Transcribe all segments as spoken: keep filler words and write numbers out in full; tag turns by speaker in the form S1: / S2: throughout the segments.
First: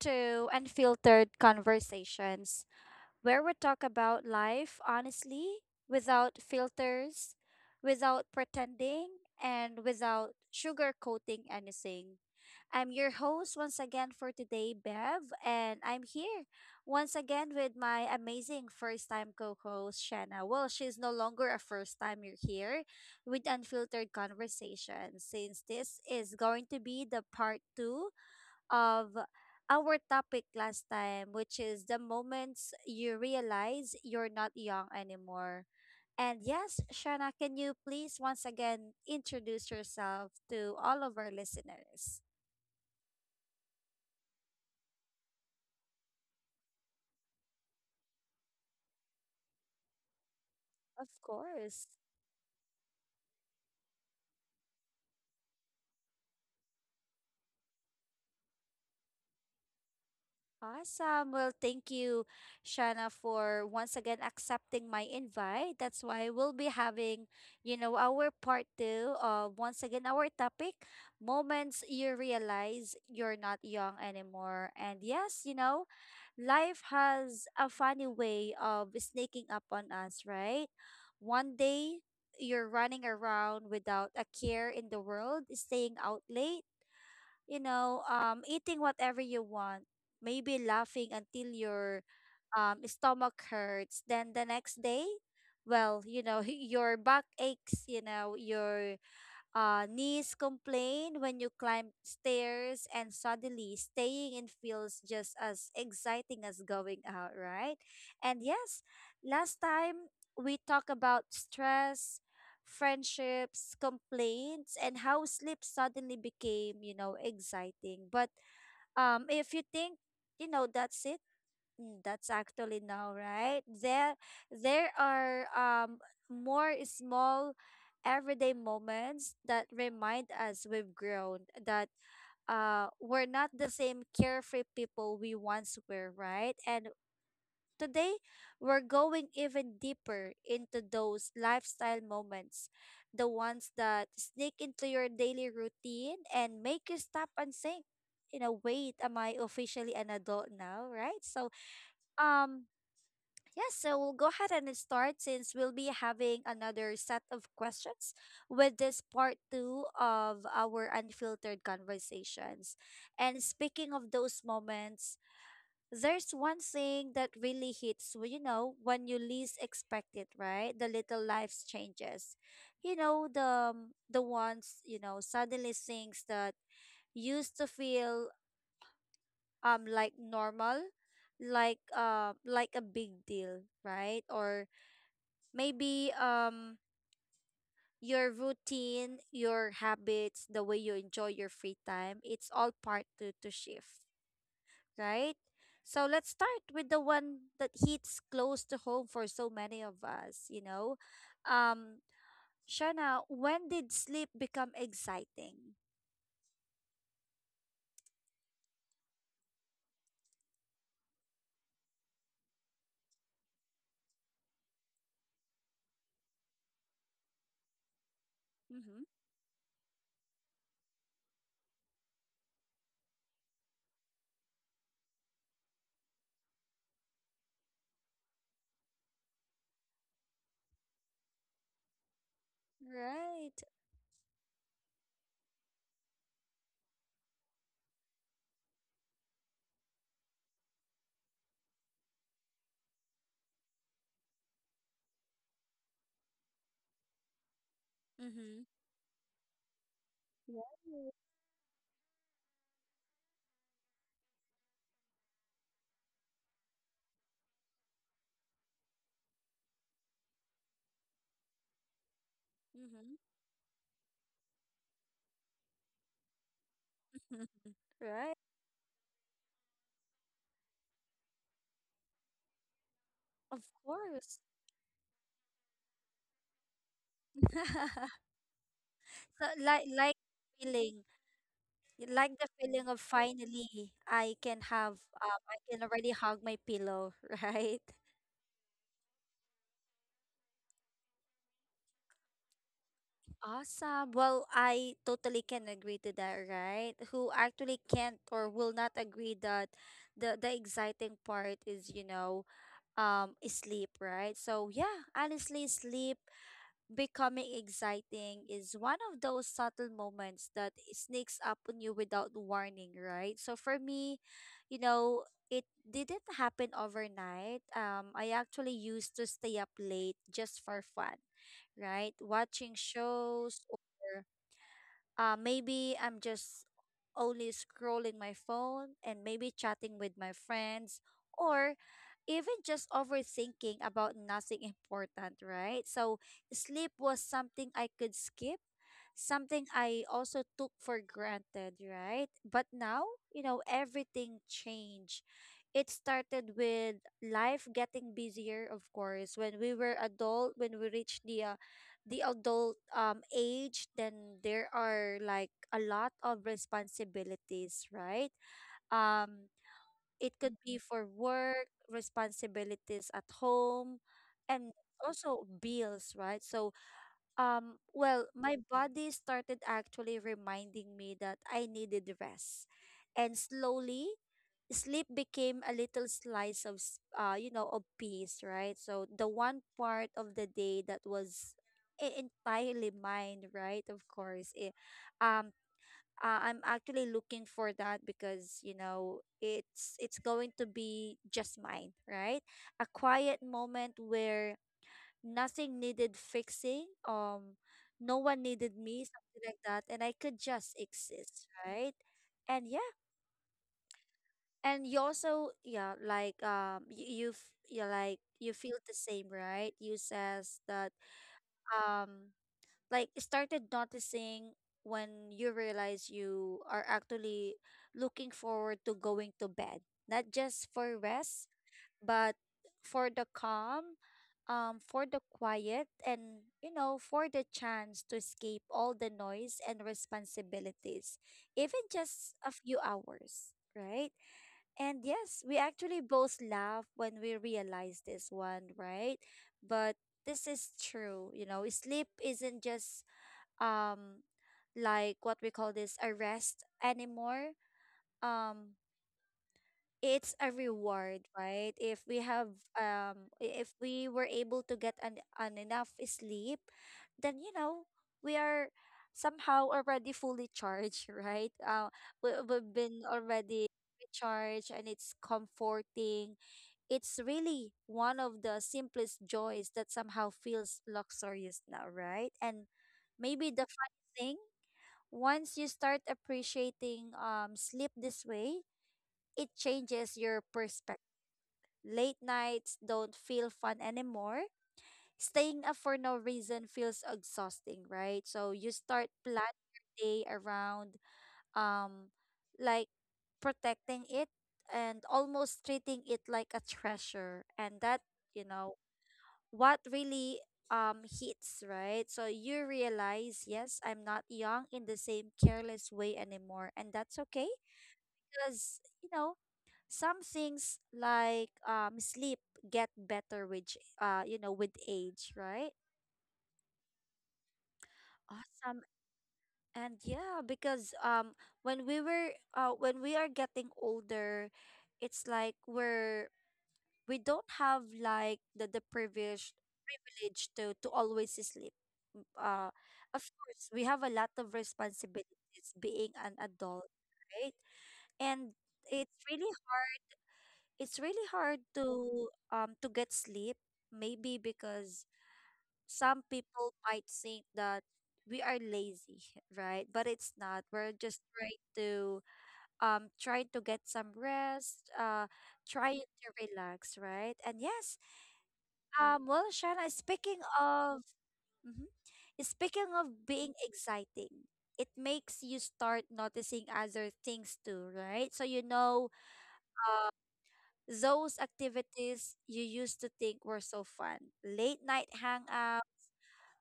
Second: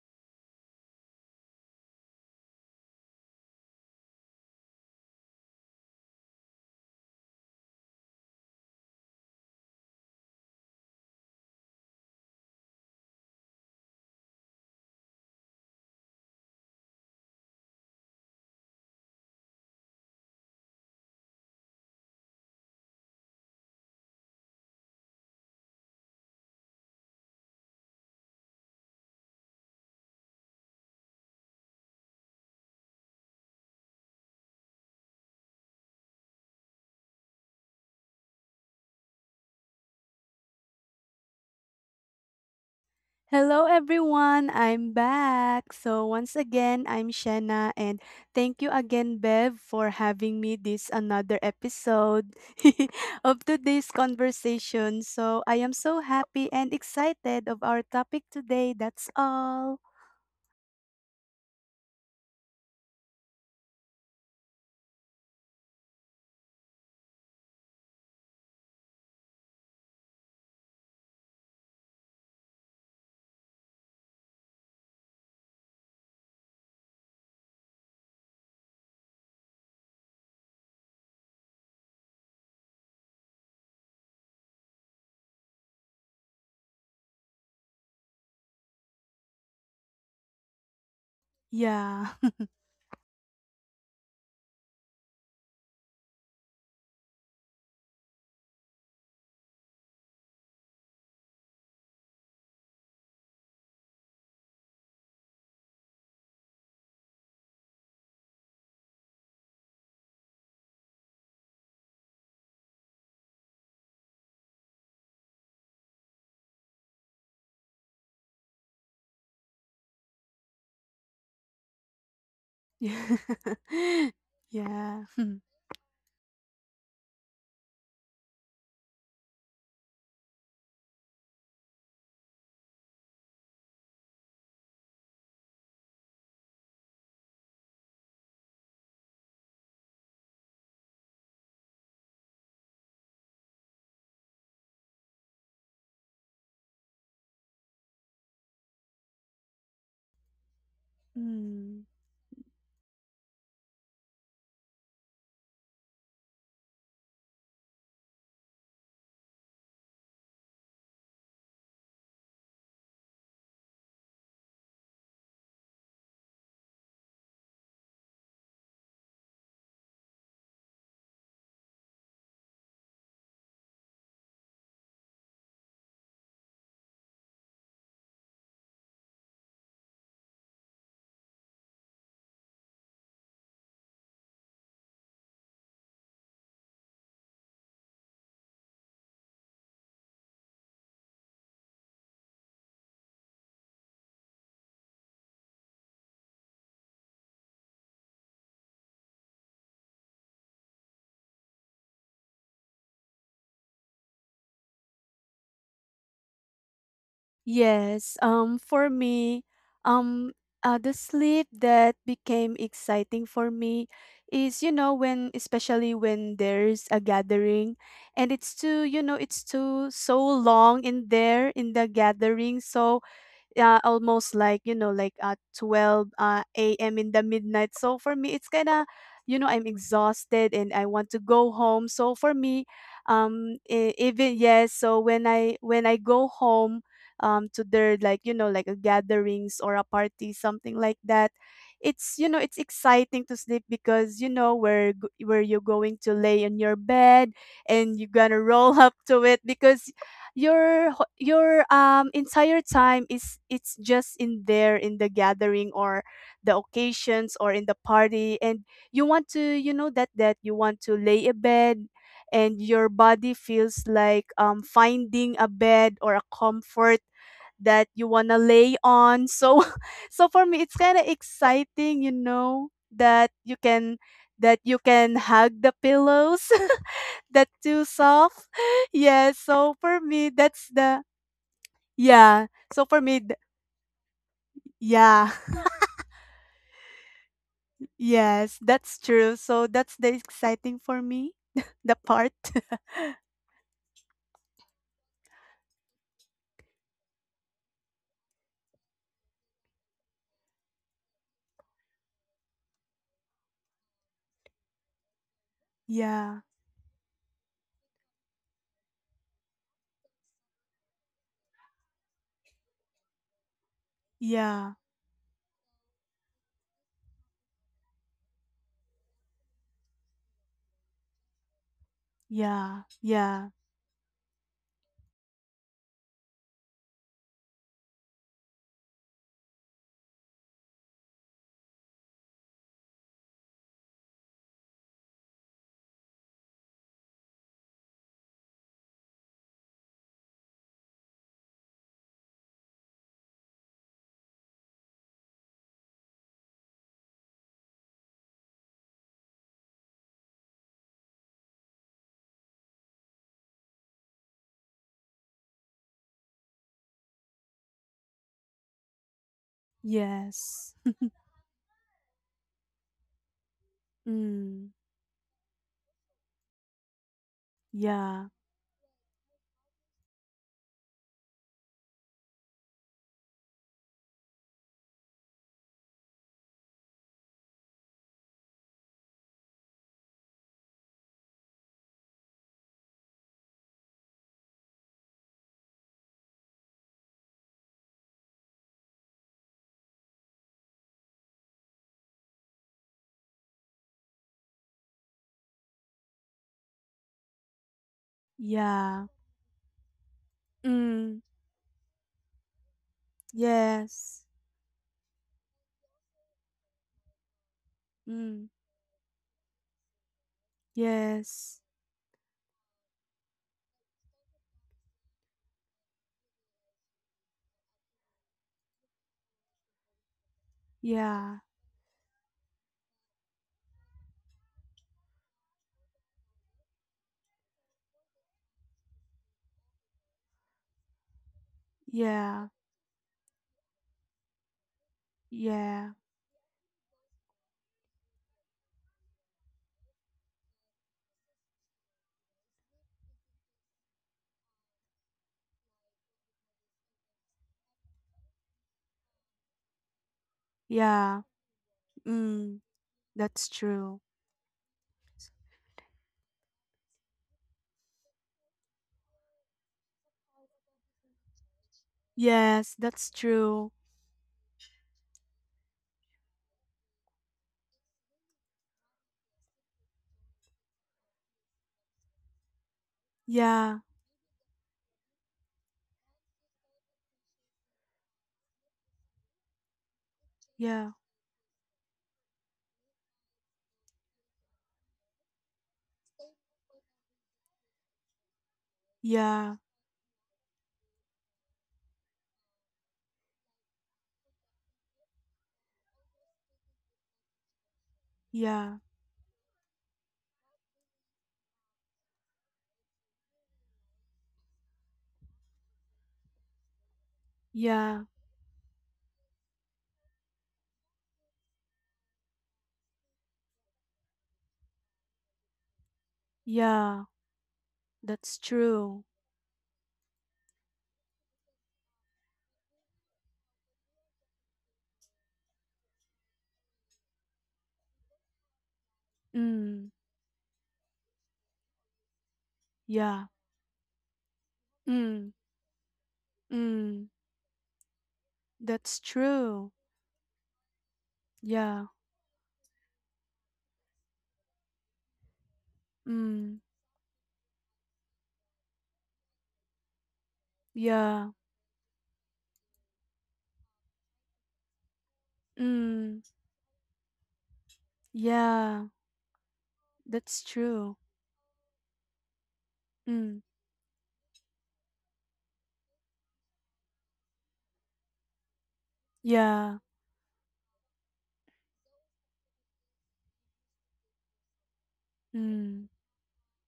S1: to Unfiltered Conversations, where we talk about life honestly, without filters, without pretending, and without sugarcoating anything. I'm your host once again for today, Bev, and I'm here once again with my amazing first time co host, Shanna. Well, she's no longer a first time you're here with Unfiltered Conversations, since this is going to be the part two of our topic last time, which is the moments you realize you're not young anymore. And yes, Shana, can you please once again introduce yourself to all of our listeners?
S2: Hello everyone, I'm back. So once again, I'm Shanna, and thank you again, Bev, for having me this
S1: Of
S2: another
S1: course.
S2: episode of today's conversation. So I am so happy and excited of our topic today. That's all.
S1: Awesome. Well, thank you, Shana, for once again accepting my invite. That's why we'll be having, you know, our part two of once again our topic, moments you realize you're not young anymore. And yes, you know, life has a funny way of sneaking up on us, right? One day you're running around without a care in the world, staying out late you know, um, eating whatever you want, maybe laughing until your
S2: Yeah.
S1: um, stomach hurts. Then the next day, well, you know, your back aches, you know, your uh, knees complain when you climb stairs, and suddenly staying in feels just as exciting as going out, right? And yes, last time we talked about stress, friendships, complaints, and how sleep suddenly became, you know, exciting. But um, if you think, you know, that's it. Mm. That's actually
S2: Yeah.
S1: now, right? There, there
S2: Yeah. Hmm.
S1: are um more small everyday moments that remind us we've grown, that uh we're not the same carefree people we once were, right? And today we're going even deeper into those lifestyle moments, the ones that sneak into your daily routine and make you stop and think, you know, wait, am I officially an adult now, right? So
S2: Hmm.
S1: um yes, so we'll go ahead and start since we'll be having another set of questions with this part two of our unfiltered conversations. And speaking of those moments, there's one thing that really hits. Well, you know, when you least expect it, right? The little life's changes. You know, the um, the ones, you know, suddenly things that used to feel um like normal, like uh like a big deal, right? Or maybe um your routine, your habits, the way you enjoy your free time, it's all part to, to shift, right? So let's start with the one that hits close to home for so many of us, you know. Um Shana, when did sleep become exciting?
S2: Yes, um, for me, um, uh, the sleep that became exciting for me is, you know, when, especially when there's a gathering, and it's too, you
S1: Mm-hmm.
S2: know, it's too so long in there in the gathering. So, uh, almost like you know like at twelve uh, a m in the midnight. So for me it's kind of, you know I'm exhausted and I want to go home. So for me, um
S1: Right.
S2: e- even yes, so when i when i go home um to their like you know like a gatherings or a party, something like that. It's, you know it's exciting to sleep because you know where g- where you're going to lay on your bed, and you're gonna
S1: Mm-hmm.
S2: roll up to it because your ho-
S1: Right.
S2: your um entire time is it's just in there in the gathering or the occasions or in the party. And you want to, you know that that you want to lay a bed, and your
S1: Mm-hmm.
S2: body feels like, um finding a bed or a comfort that you want to
S1: Right.
S2: lay on. So so for me it's kind of exciting, you know that you
S1: Of
S2: can,
S1: course.
S2: that you can hug the pillows that too soft. Yes,
S1: so
S2: so
S1: like
S2: for
S1: like
S2: me that's the
S1: feeling. You like
S2: yeah.
S1: the
S2: So
S1: feeling
S2: for
S1: of
S2: me th-
S1: finally I can have
S2: yeah.
S1: um, I can already hug my pillow, right?
S2: Yes, that's true. So that's the exciting for me, the part.
S1: Awesome. Well, I totally can agree to that, right? Who actually can't or will not agree that the the exciting part is, you know, um sleep, right? So yeah, honestly, sleep
S2: Yeah.
S1: becoming exciting is one of those subtle moments that sneaks up on you without warning, right? So for me,
S2: Yeah.
S1: you know, it didn't happen overnight. Um, I actually used to stay up late just for fun, right?
S2: Yeah.
S1: Watching
S2: Yeah.
S1: shows or uh, maybe I'm just only scrolling my phone and maybe chatting with my friends or even just overthinking about nothing important, right? So, sleep was something I could skip, something I also took for granted, right? But now, you know, everything changed. It started with life getting busier, of course. When we were adult, when we reached the uh, the adult um age, then there are like a lot of responsibilities, right? um it could
S2: Yes.
S1: be for work, responsibilities at home,
S2: Mm.
S1: and also bills, right? So um
S2: Yeah.
S1: well, my body started actually reminding me that I needed rest, and slowly sleep became a little slice of s- uh you know of peace, right? So the one part of the day that was e- entirely mine, right? Of course it, um uh, I'm actually looking for that because you know it's it's going to be just mine, right? A quiet moment where nothing needed fixing, um no one needed
S2: Yeah.
S1: me, something like that, and I could just
S2: Mm.
S1: exist, right? and
S2: Yes.
S1: and you also, yeah, like um you, you f- you like
S2: Mm.
S1: you feel the same, right? You says that
S2: Yes.
S1: um like started noticing when you realize you are actually looking forward to going to bed, not just for
S2: Yeah.
S1: rest but for the calm, um for the quiet, and you know, for the chance to escape all the noise and responsibilities, even just
S2: Yeah.
S1: a few hours, right? And yes, we
S2: Yeah.
S1: actually both laugh when we realize this one, right? But this is true, you know, sleep isn't just um like what we call this, a rest anymore. Um it's a
S2: Yeah.
S1: reward, right? If we have
S2: Mm.
S1: um
S2: That's
S1: i- if
S2: true.
S1: we were able to get an, an enough sleep, then you know, we are somehow already fully charged, right? Uh, we,
S2: Yes,
S1: we've
S2: that's
S1: been
S2: true.
S1: already recharged and it's comforting. It's really one of the simplest joys that somehow feels luxurious now, right? And maybe the
S2: Yeah.
S1: funny thing, once you start appreciating um sleep this way, it changes your
S2: Yeah,
S1: perspective. Late nights don't feel fun anymore. Staying up for no reason feels exhausting, right? So you start
S2: yeah,
S1: planning your day around um like protecting it, and almost treating it like a treasure. And that, you
S2: yeah,
S1: know, what really um hits, right? So you realize, yes, I'm not young in the same careless way anymore, and that's okay
S2: yeah,
S1: because you know some things like um sleep get better with ch- uh you know, with age, right?
S2: yeah, that's
S1: Awesome.
S2: true.
S1: And yeah, because um when we were uh when we are getting older, it's like we're we don't have like the the privilege,
S2: Mm,
S1: privilege to to always sleep. M- uh
S2: yeah,
S1: of course we have a lot of
S2: mm,
S1: responsibilities, being an adult,
S2: mm,
S1: right? And
S2: that's
S1: it's really,
S2: true.
S1: it's really hard
S2: Yeah,
S1: to um to get sleep, maybe because some
S2: mm,
S1: people might think that we are lazy, right? But it's not, we're just
S2: yeah,
S1: trying to um trying to get some rest, uh trying
S2: mm,
S1: to relax, right? And yes,
S2: yeah,
S1: um well, Shana,
S2: that's
S1: speaking
S2: true.
S1: of, mhm, speaking of
S2: Mm,
S1: being exciting, it makes you start noticing other things too, right? So you know,
S2: yeah,
S1: those activities you used to think were so fun. Late night
S2: mm,
S1: hangout,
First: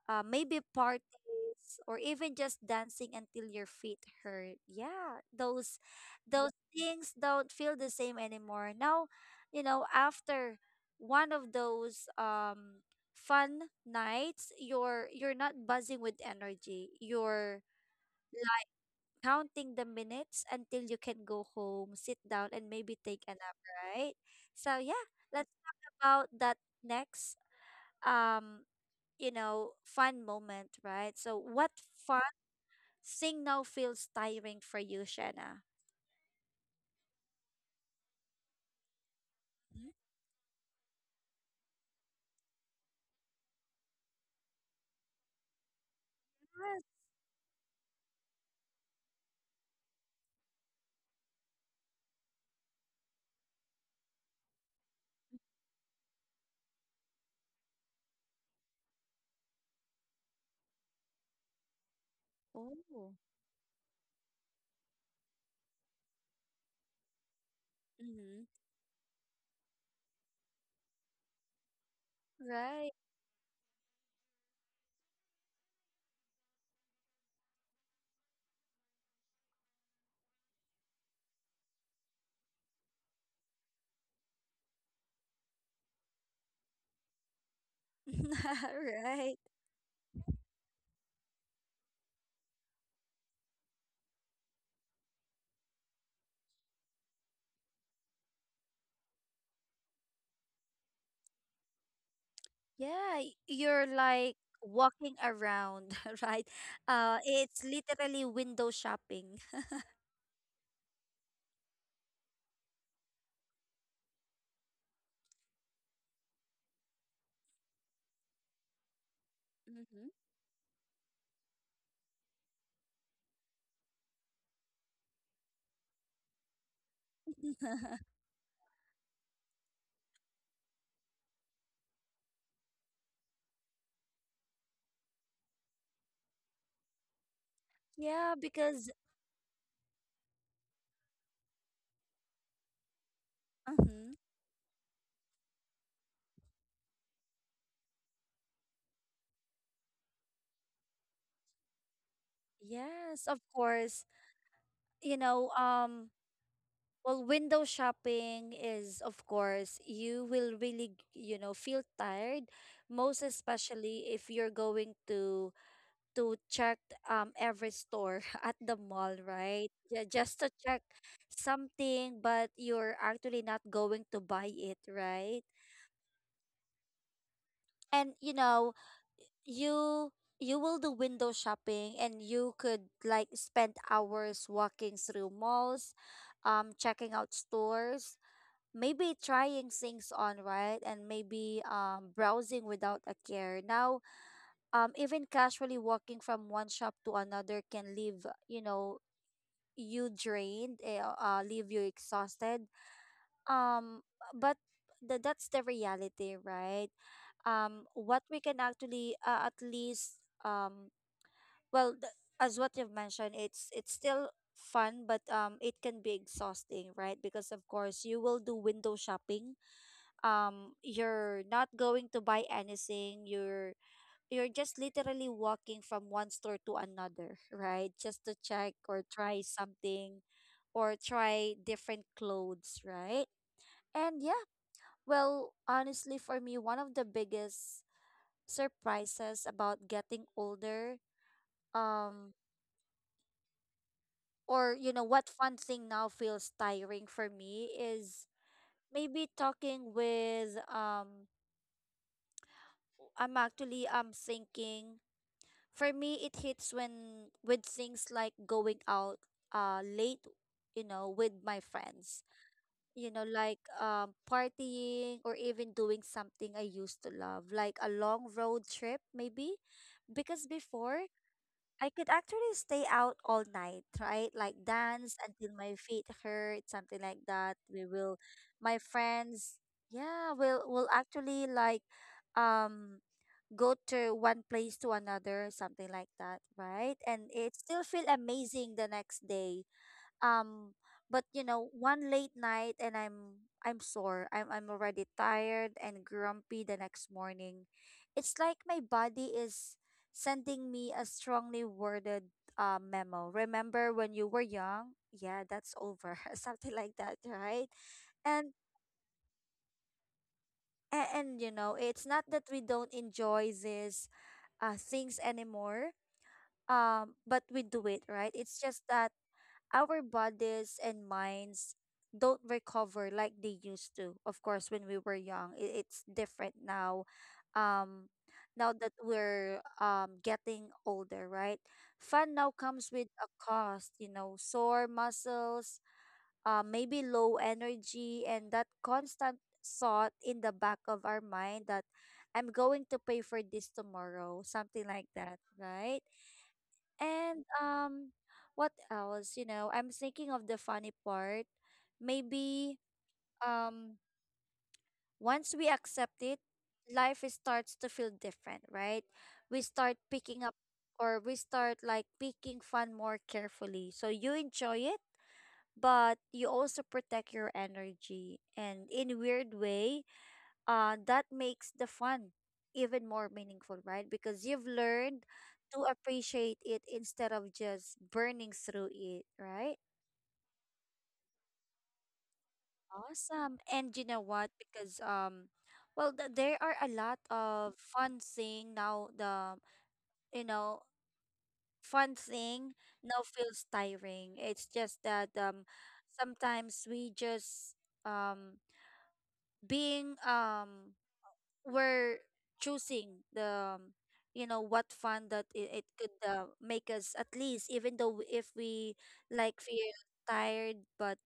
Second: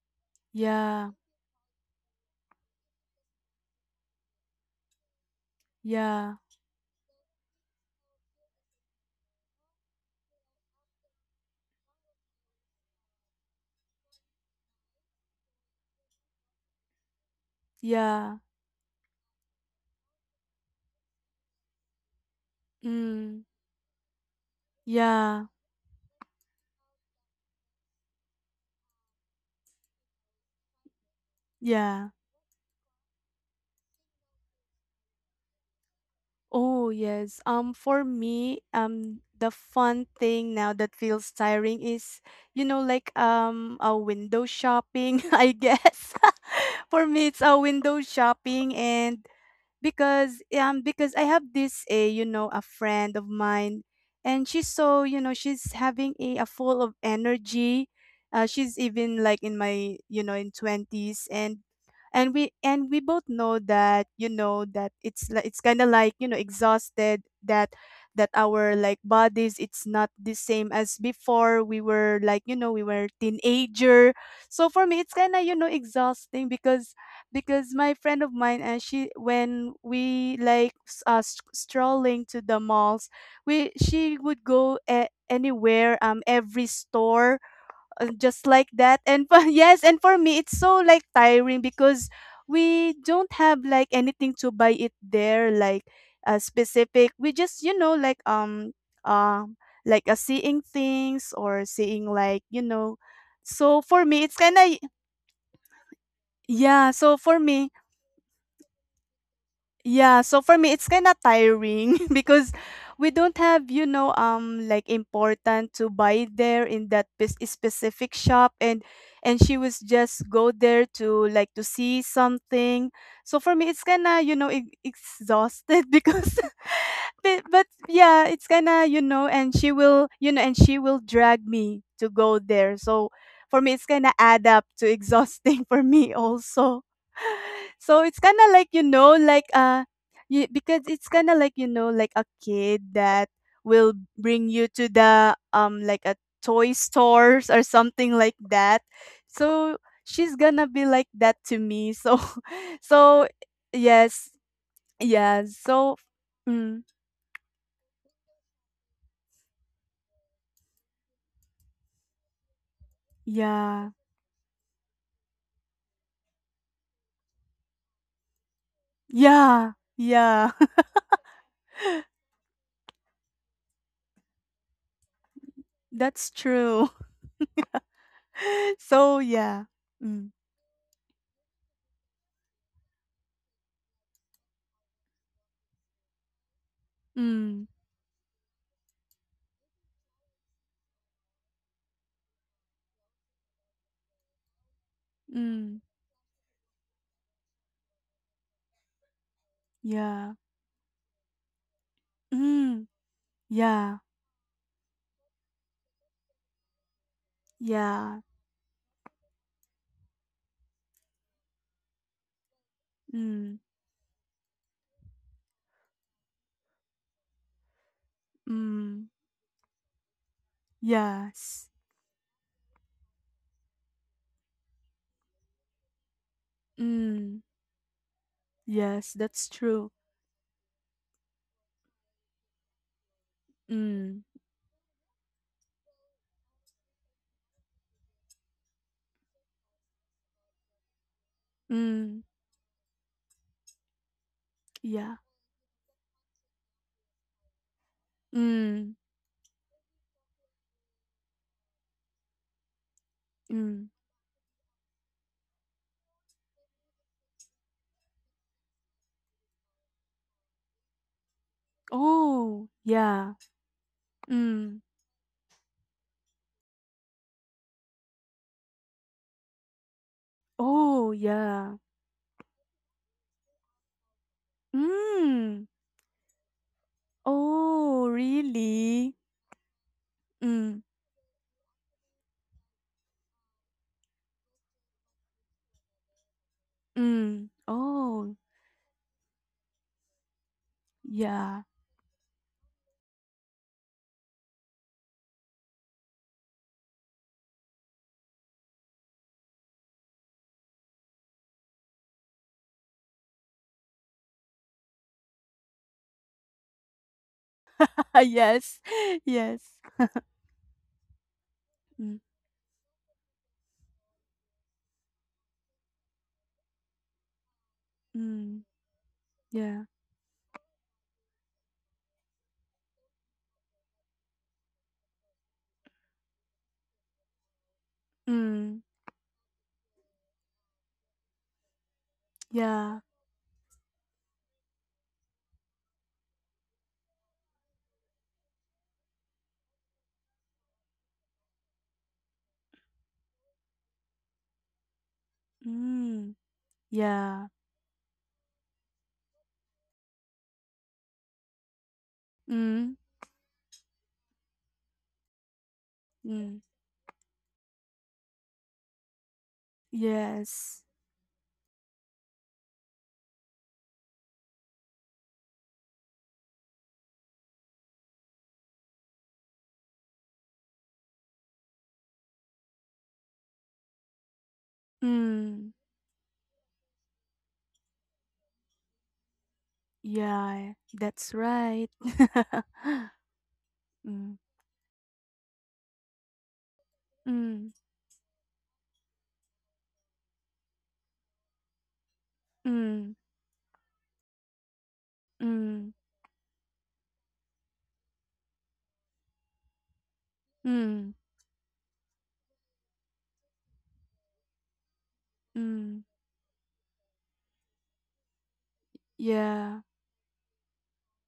S1: uh, maybe
S2: yeah,
S1: parties, or even just dancing until your feet hurt. Yeah, those
S2: yeah,
S1: those things don't feel the same anymore. Now, you know, after one of those um fun nights, you're you're not buzzing with energy. You're
S2: yeah,
S1: counting the minutes until you can go home, sit down, and maybe take a
S2: mm,
S1: nap, right? So yeah,
S2: yeah,
S1: let's about that next um you know fun moment, right? So what
S2: yeah.
S1: fun signal feels tiring for you, Shanna?
S2: Oh, yes. Um, for me, um, the fun thing now that feels tiring is, you know, like um, a window shopping, I guess.
S1: Yes.
S2: For me, it's a window shopping, and because um because I have this a you know a friend of mine, and she's so, you know she's having a, a full of energy. Uh, she's even like in my you know in twenties, and and we, and we
S1: Oh.
S2: both know that, you know that it's like it's kind of like, you know exhausted, that that
S1: Mm-hmm.
S2: our like bodies it's not the same as before we were like, you know we
S1: Right.
S2: were teenager. So for me it's kind of, you know exhausting because because my friend of mine, and she when we like s- uh, s- strolling to the malls, we she would go a- anywhere, um every store, uh, just like that, and
S1: Right.
S2: for, yes, and for me it's so like tiring because we don't have like anything to buy it there, like a specific. We just, you know like um um like a seeing things or seeing like, you know
S1: Yeah, y-
S2: so
S1: you're
S2: for me it's
S1: like
S2: kind of
S1: walking around, right?
S2: yeah, so
S1: Uh,
S2: for
S1: it's
S2: me.
S1: literally window shopping.
S2: Yeah, so for me it's kind of tiring because we don't have, you know, um like important to buy there in that pes- specific shop, and and she was
S1: Mm-hmm.
S2: just go there to like to see something. So for me it's kind of, you know, e- exhausted because but, but yeah, it's kind of, you know, and she will, you know, and she will drag me to go there. So for me it's kind of add up to exhausting for me also. So it's
S1: Yeah,
S2: kind of like, you
S1: because
S2: know, like uh you, because it's kind of like, you know, like a kid that will
S1: mhm,
S2: bring you to the um like a toy stores or something like that. So she's gonna be like that to me. So
S1: yes,
S2: so
S1: of course.
S2: yes,
S1: You
S2: yeah.
S1: know,
S2: So
S1: um,
S2: mm,
S1: Well, window shopping is, of course, you will really, you know, feel tired, most
S2: yeah.
S1: especially if you're going to to check um every store at the mall, right?
S2: Yeah.
S1: Yeah, just to
S2: Yeah.
S1: check something, but you're actually not going to buy it, right?
S2: That's true.
S1: And you know,
S2: So yeah.
S1: you
S2: Mm.
S1: you will do window shopping and you could like spend hours walking through malls, um, checking out
S2: Mm.
S1: stores, maybe trying things on, right? And maybe um, browsing without a care. Now, um, even casually
S2: Mm.
S1: walking from one shop to another can leave, you know, you
S2: Yeah.
S1: drained, eh, uh, leave you exhausted.
S2: Mm. Yeah.
S1: Um, but th- that's the reality, right? um what
S2: Yeah.
S1: we can actually uh, at least um well th- as what you've mentioned,
S2: Mm,
S1: it's it's still fun, but um it can be exhausting, right? Because of course you will do window
S2: mm,
S1: shopping, um you're not
S2: yes.
S1: going to buy anything, you're you're just literally walking from one store to another,
S2: Mm,
S1: right, just to check or
S2: yes,
S1: try
S2: that's true.
S1: something, or try different clothes, right? And
S2: Mm,
S1: yeah, well honestly, for me, one of the biggest surprises about getting older,
S2: mm,
S1: um or you know,
S2: yeah.
S1: what fun thing now feels tiring for me is
S2: Mm,
S1: maybe talking with um I'm actually
S2: mm.
S1: I'm thinking for me, it hits when with things like going out uh late, you know, with my friends.
S2: Oh,
S1: You know,
S2: yeah.
S1: like um
S2: Mm,
S1: partying or even doing something I used to love, like a long road trip maybe. Because before
S2: oh, yeah.
S1: I could actually stay out all night, right? Like dance until
S2: Mm,
S1: my feet hurt, something like that. We
S2: oh,
S1: will my
S2: really?
S1: friends, yeah, will
S2: Mm,
S1: will actually like um go to one place to another, something like that, right? And
S2: mm.
S1: it still feel
S2: Oh,
S1: amazing the next day. Um, but you
S2: yeah.
S1: know, one late night and I'm I'm sore. I'm I'm already tired and grumpy the next morning. It's like my body is sending me a strongly worded uh, memo. Remember when you were young? Yeah, that's over. Something like that, right? And
S2: Yes, yes.
S1: and, and you know, it's
S2: Mm,
S1: not that we don't enjoy these uh, things anymore um but we do it, right? It's
S2: mm,
S1: just that
S2: yeah.
S1: our bodies and minds don't recover like they used to. Of course when we were young, i- it's different now. um Now
S2: Mm,
S1: that we're um getting older, right, fun now comes
S2: yeah.
S1: with a cost. You know, sore muscles, uh, maybe low energy, and that constant thought in the back of our mind that I'm going to pay for this tomorrow, something like that, right?
S2: Mm,
S1: And
S2: yeah.
S1: um what else? You know, I'm thinking of the funny part. Maybe
S2: Mm,
S1: um once we accept it,
S2: mm.
S1: life is- starts to feel different, right? We start picking up,
S2: Yes.
S1: or we start like picking fun more carefully. So you enjoy it, but you also protect your energy. And in weird way, uh, that makes the fun even more meaningful, right? Because you've learned
S2: Mm.
S1: to appreciate it instead of just burning through it, right?
S2: Yeah, that's right.
S1: Awesome. And you know
S2: mm,
S1: what? Because um, well, th- there are a lot
S2: mm,
S1: of fun thing now. The you know fun thing
S2: mm,
S1: now feels tiring. It's just that, um,
S2: mm,
S1: sometimes we just um being um
S2: mm,
S1: we're choosing the, um, you know what fun that it, it
S2: mm.
S1: could uh, make us at least, even though w- if we like
S2: Yeah,
S1: feel tired but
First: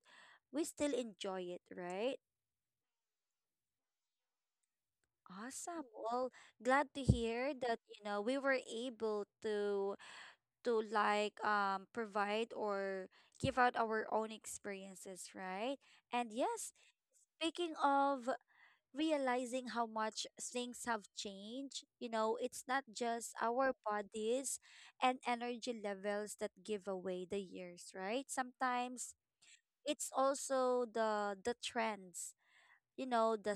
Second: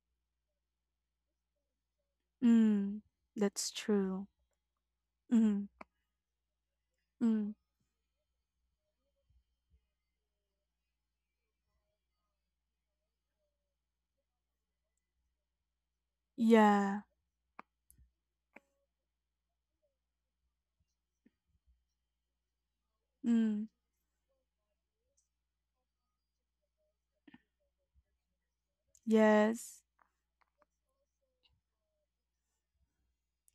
S1: we still enjoy it, right?
S2: mm, that's true. Mm,
S1: Awesome. Well, glad to
S2: mm,
S1: hear that, you know, we were able to to like um provide or give out our own experiences, right? And yes,
S2: yeah,
S1: speaking of realizing how much things have changed. You know, it's not just
S2: mm,
S1: our bodies and energy levels that give away the years, right? Sometimes
S2: yes.
S1: it's also the the trends, you know, the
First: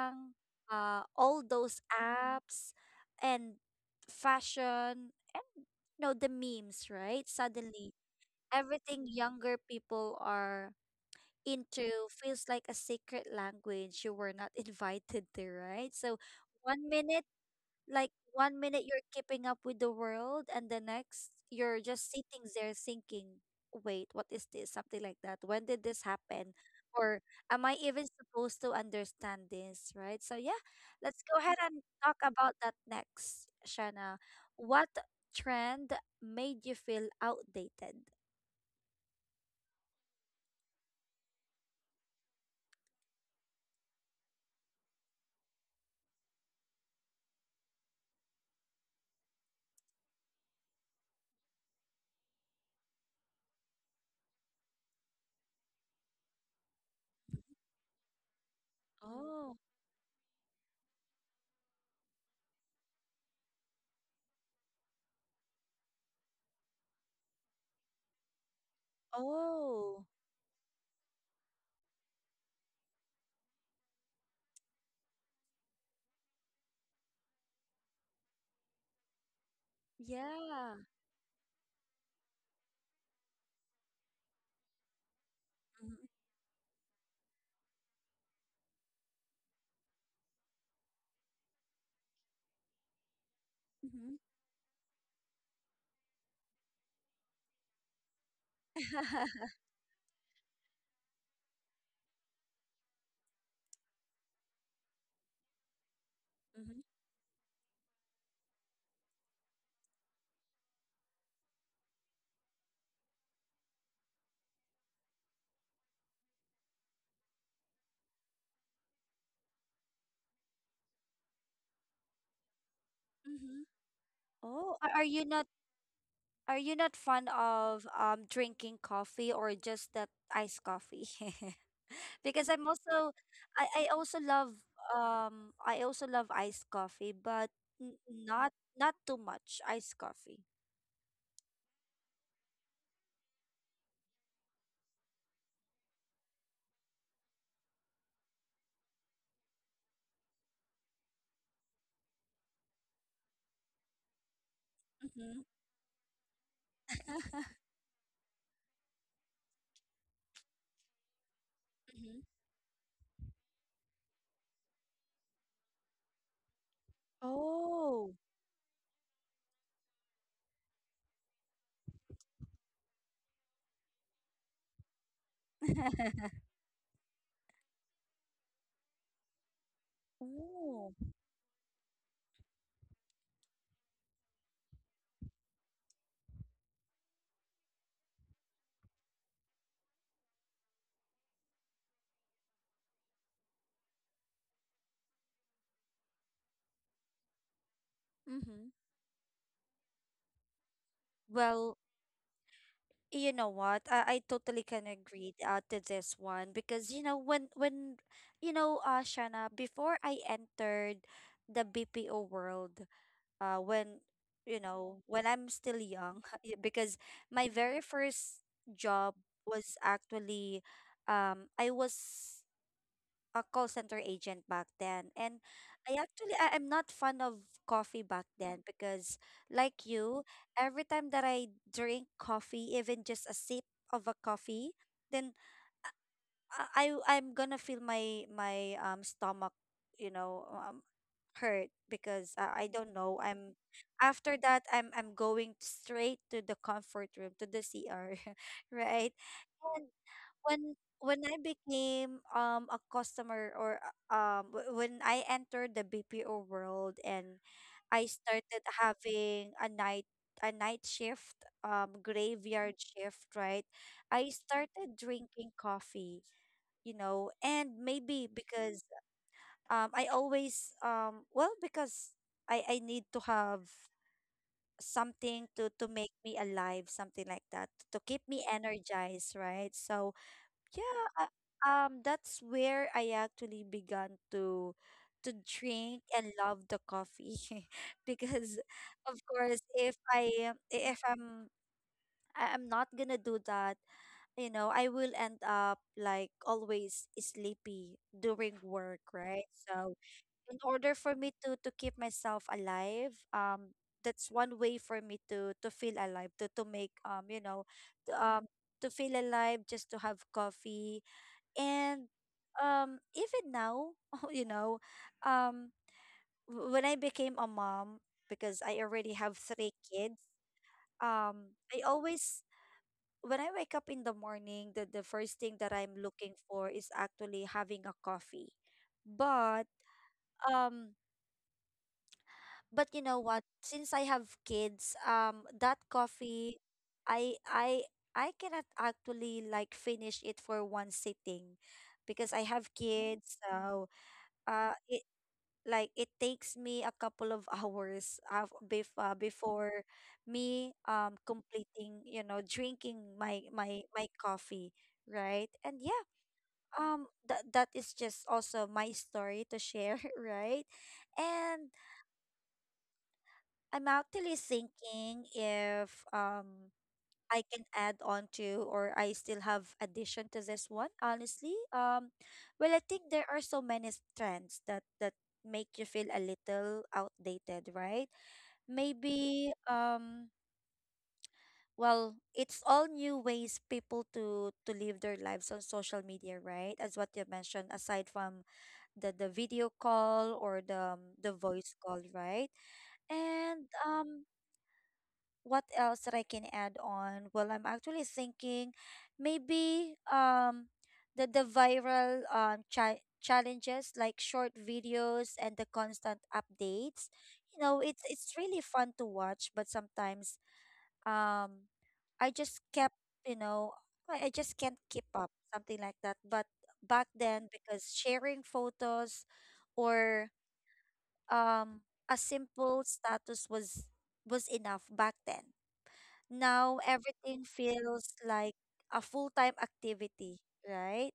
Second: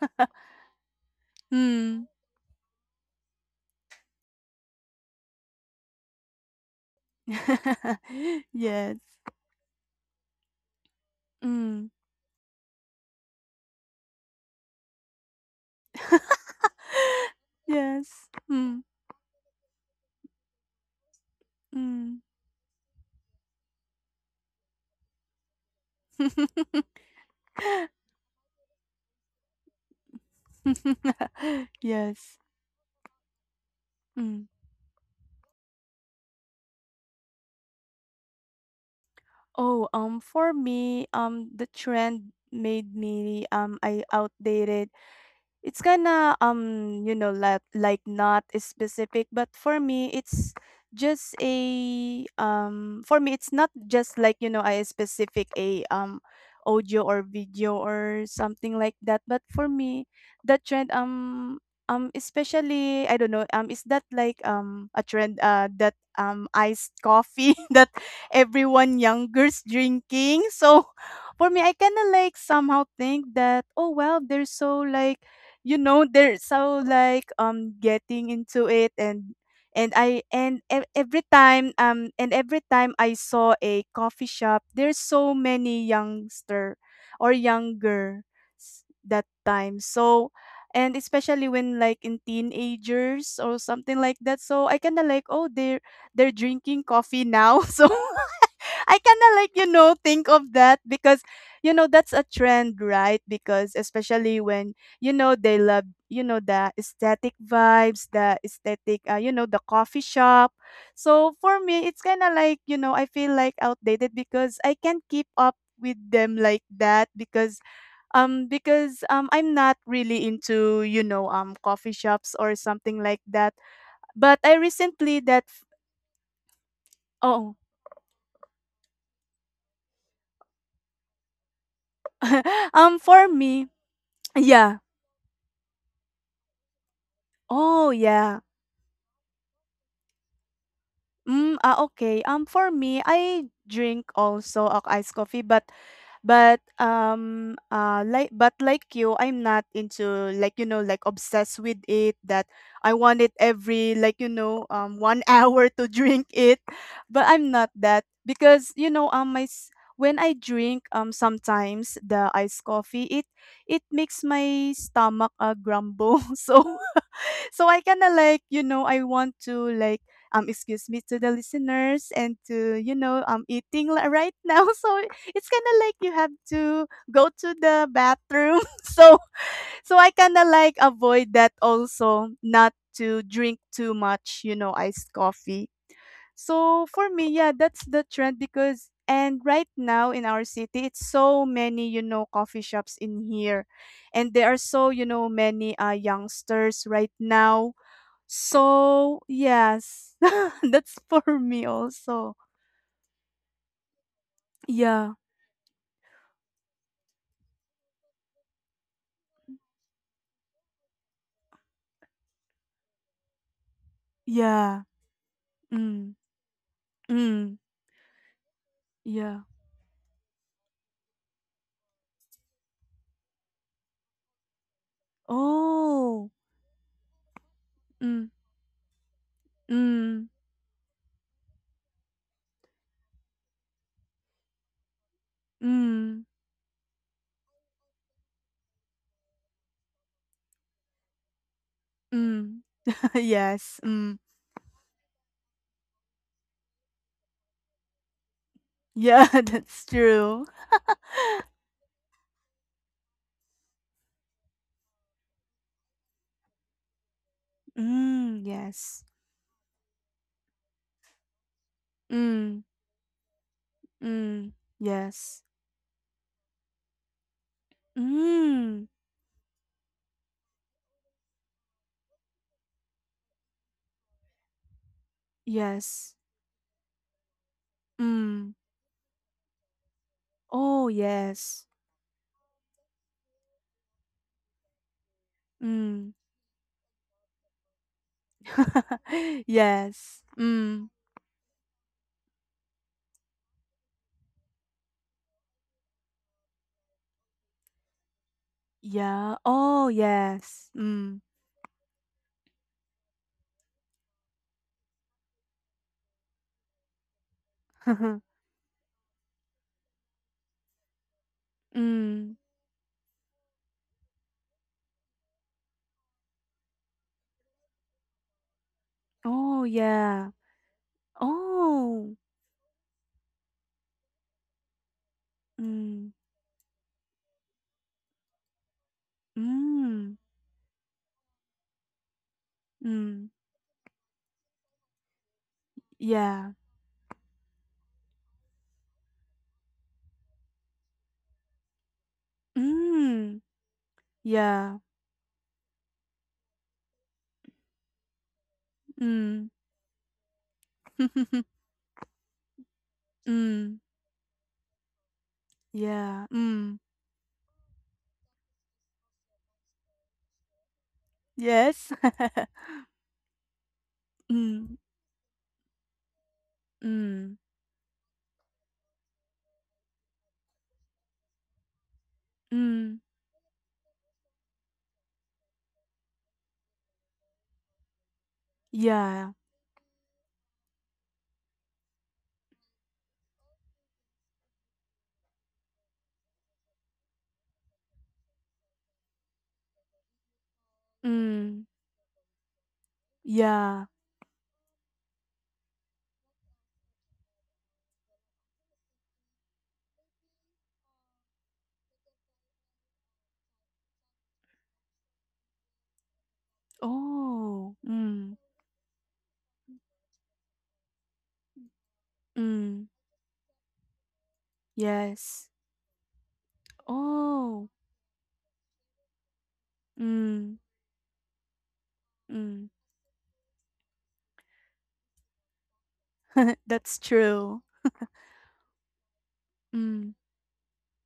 S1: uh, all those
S2: Mm.
S1: apps and fashion and, you know, the memes, right? Suddenly
S2: yes.
S1: everything younger people are
S2: Mm.
S1: into feels like a secret language you were not invited to, right? So one minute,
S2: Yes.
S1: like one minute
S2: Mm.
S1: you're keeping up with the world, and the next you're just
S2: Mm.
S1: sitting there thinking, wait, what is this? Something like that. When did this happen? Or am I even supposed to understand this, right? So yeah, let's go ahead and talk
S2: yes.
S1: about that next, Shana.
S2: Mm.
S1: What trend made you feel outdated?
S2: Oh, um, for me, um, the trend made me um, I outdated. It's kinda, um, you know, like like not specific, but for me, it's just a um for me it's not just like, you know, a specific a um audio or video or something like that. But
S1: Oh,
S2: for me, that trend um um especially I don't know, um is that like um a trend uh that um iced coffee that everyone younger's
S1: oh,
S2: drinking. So for me I kinda like somehow think that oh well they're so like, you know they're so like um getting into it, and and I and
S1: yeah.
S2: ev- every time um and every time I saw a coffee shop, there's so many youngster or younger s- that time. So and especially when like in teenagers or something
S1: Mm-hmm.
S2: like that, so I kind of like oh they're they're drinking coffee now. So I kind of like, you know, think of that because, you know, that's a trend, right? Because especially when, you know, they love, you know, the
S1: Mm-hmm.
S2: aesthetic vibes, the aesthetic, uh, you know, the coffee shop. So for me, it's kind of like, you know, I feel like outdated because I can't keep up with them like that because um because um I'm not really into, you know um coffee shops or something like that,
S1: Mm-hmm.
S2: but I
S1: Oh, are, are
S2: recently
S1: you not,
S2: that
S1: are you not fond
S2: oh
S1: of um drinking coffee, or just that iced coffee? Because I'm
S2: um
S1: also,
S2: for
S1: I,
S2: me
S1: I also love
S2: yeah.
S1: um I also love iced coffee, but
S2: Oh,
S1: n-
S2: yeah.
S1: not not too much iced coffee.
S2: Mm, ah, okay. Um, for me, I drink also a iced coffee, but but um uh like but like you, I'm not into like, you know like obsessed with it, that I want it every like, you know um one
S1: Mm-hmm.
S2: hour to drink it, but I'm not that because, you know um my s- when I drink um sometimes
S1: Mm-hmm.
S2: the iced coffee it it makes my stomach uh, grumble so so I kind of
S1: Oh.
S2: like, you know, I want to like, um, excuse me to the listeners and to, you know, I'm eating li- right now. So it's kind of like you have to go to the bathroom. So, so I kind of like
S1: Oh.
S2: avoid that also, not to drink too much, you know, iced coffee. So for me, yeah, that's the trend because and right now in our city it's so many, you know coffee shops in here, and there are so, you know many uh youngsters right now.
S1: Mm-hmm.
S2: So, yes. That's for me
S1: Well,
S2: also.
S1: you know what? I, I totally can
S2: Yeah.
S1: agree uh, to this one because, you know, when when you know, uh Shana, before I entered the B P O world, uh when, you
S2: Yeah.
S1: know, when I'm still
S2: Mm.
S1: young, yeah, because my
S2: Mm.
S1: very first job
S2: Yeah.
S1: was actually, um I was a call center agent back then. And i
S2: Oh.
S1: actually I, i'm not fond of coffee
S2: Mm.
S1: back then because, like you,
S2: Mm.
S1: every time that I drink coffee, even just a sip of a coffee, then
S2: Mm.
S1: i, I I'm gonna feel my my um stomach, you know, um, hurt because, uh,
S2: Mm.
S1: I don't know. I'm
S2: yes. Mm.
S1: After that, i'm I'm going straight to the comfort room, to the cr, right?
S2: Yeah,
S1: And
S2: that's true.
S1: when when I became um a customer or uh, um w- when I entered the B P O world and I
S2: Mm.
S1: started
S2: Yes.
S1: having a night, a night shift, um
S2: Mm.
S1: graveyard shift, right? I
S2: Mm.
S1: started
S2: Yes.
S1: drinking coffee, you know, and maybe because
S2: Mm.
S1: um I always um well, because I I need to have something to to make
S2: Yes.
S1: me alive, something like that, to keep me
S2: Mm.
S1: energized, right? So
S2: Oh,
S1: yeah, uh,
S2: yes.
S1: um, that's where I actually began to to drink
S2: Mm.
S1: and love the coffee. Because of course, if
S2: yes.
S1: I am-
S2: Mm.
S1: if I'm, I- I'm not gonna do that, you know, I will end up like always sleepy during work,
S2: Yeah.
S1: right?
S2: Oh,
S1: So in
S2: yes.
S1: order for
S2: Mm.
S1: me to to keep myself alive, um, that's one way for me to to feel alive, to to make, um, you know, t- um, to feel alive, just to have coffee. And
S2: Mm.
S1: um even now, you know, um w- when I became a mom, because I already have
S2: Oh,
S1: three kids,
S2: yeah.
S1: um I
S2: Oh.
S1: always, when I wake up in the morning, the, the first thing that I'm
S2: Mm.
S1: looking for is actually having a coffee. But
S2: Mm.
S1: um but you know
S2: Mm.
S1: what, since I have kids, um that
S2: Yeah.
S1: coffee, i i i cannot actually like finish it for one sitting because I have kids.
S2: Mm.
S1: So uh
S2: Yeah.
S1: it, like it takes me a couple of hours af bef uh,
S2: Mm.
S1: before me um completing, you know, drinking my
S2: Mm.
S1: my my coffee, right? And yeah,
S2: Yeah. Mm.
S1: um that that is just also my story to share, right? And
S2: Yes.
S1: I'm actually
S2: Mm.
S1: thinking if um
S2: Mm.
S1: I can add on to, or I still have addition to this one, honestly. Um, well, I
S2: Mm.
S1: think there are so many s- trends that that make you feel a little outdated, right?
S2: Yeah.
S1: Maybe um well, it's all new ways people to to live their lives on social media, right? As what you mentioned, aside from the the video call, or the, um, the voice
S2: Mm.
S1: call, right? And
S2: Yeah.
S1: um what else that I can add on? Well, I'm actually thinking, maybe um the the viral um cha- challenges like short videos and the constant updates. You know,
S2: Oh.
S1: it's it's
S2: Mm.
S1: really fun to watch, but sometimes um I just kept,
S2: Mm.
S1: you know, I, I just can't keep up,
S2: Yes.
S1: something like that. But back then,
S2: Oh.
S1: because sharing photos or
S2: Mm.
S1: um a
S2: Mm.
S1: simple status was was enough back then. Now
S2: That's
S1: everything
S2: true.
S1: feels like a full-time
S2: Mm.
S1: activity, right?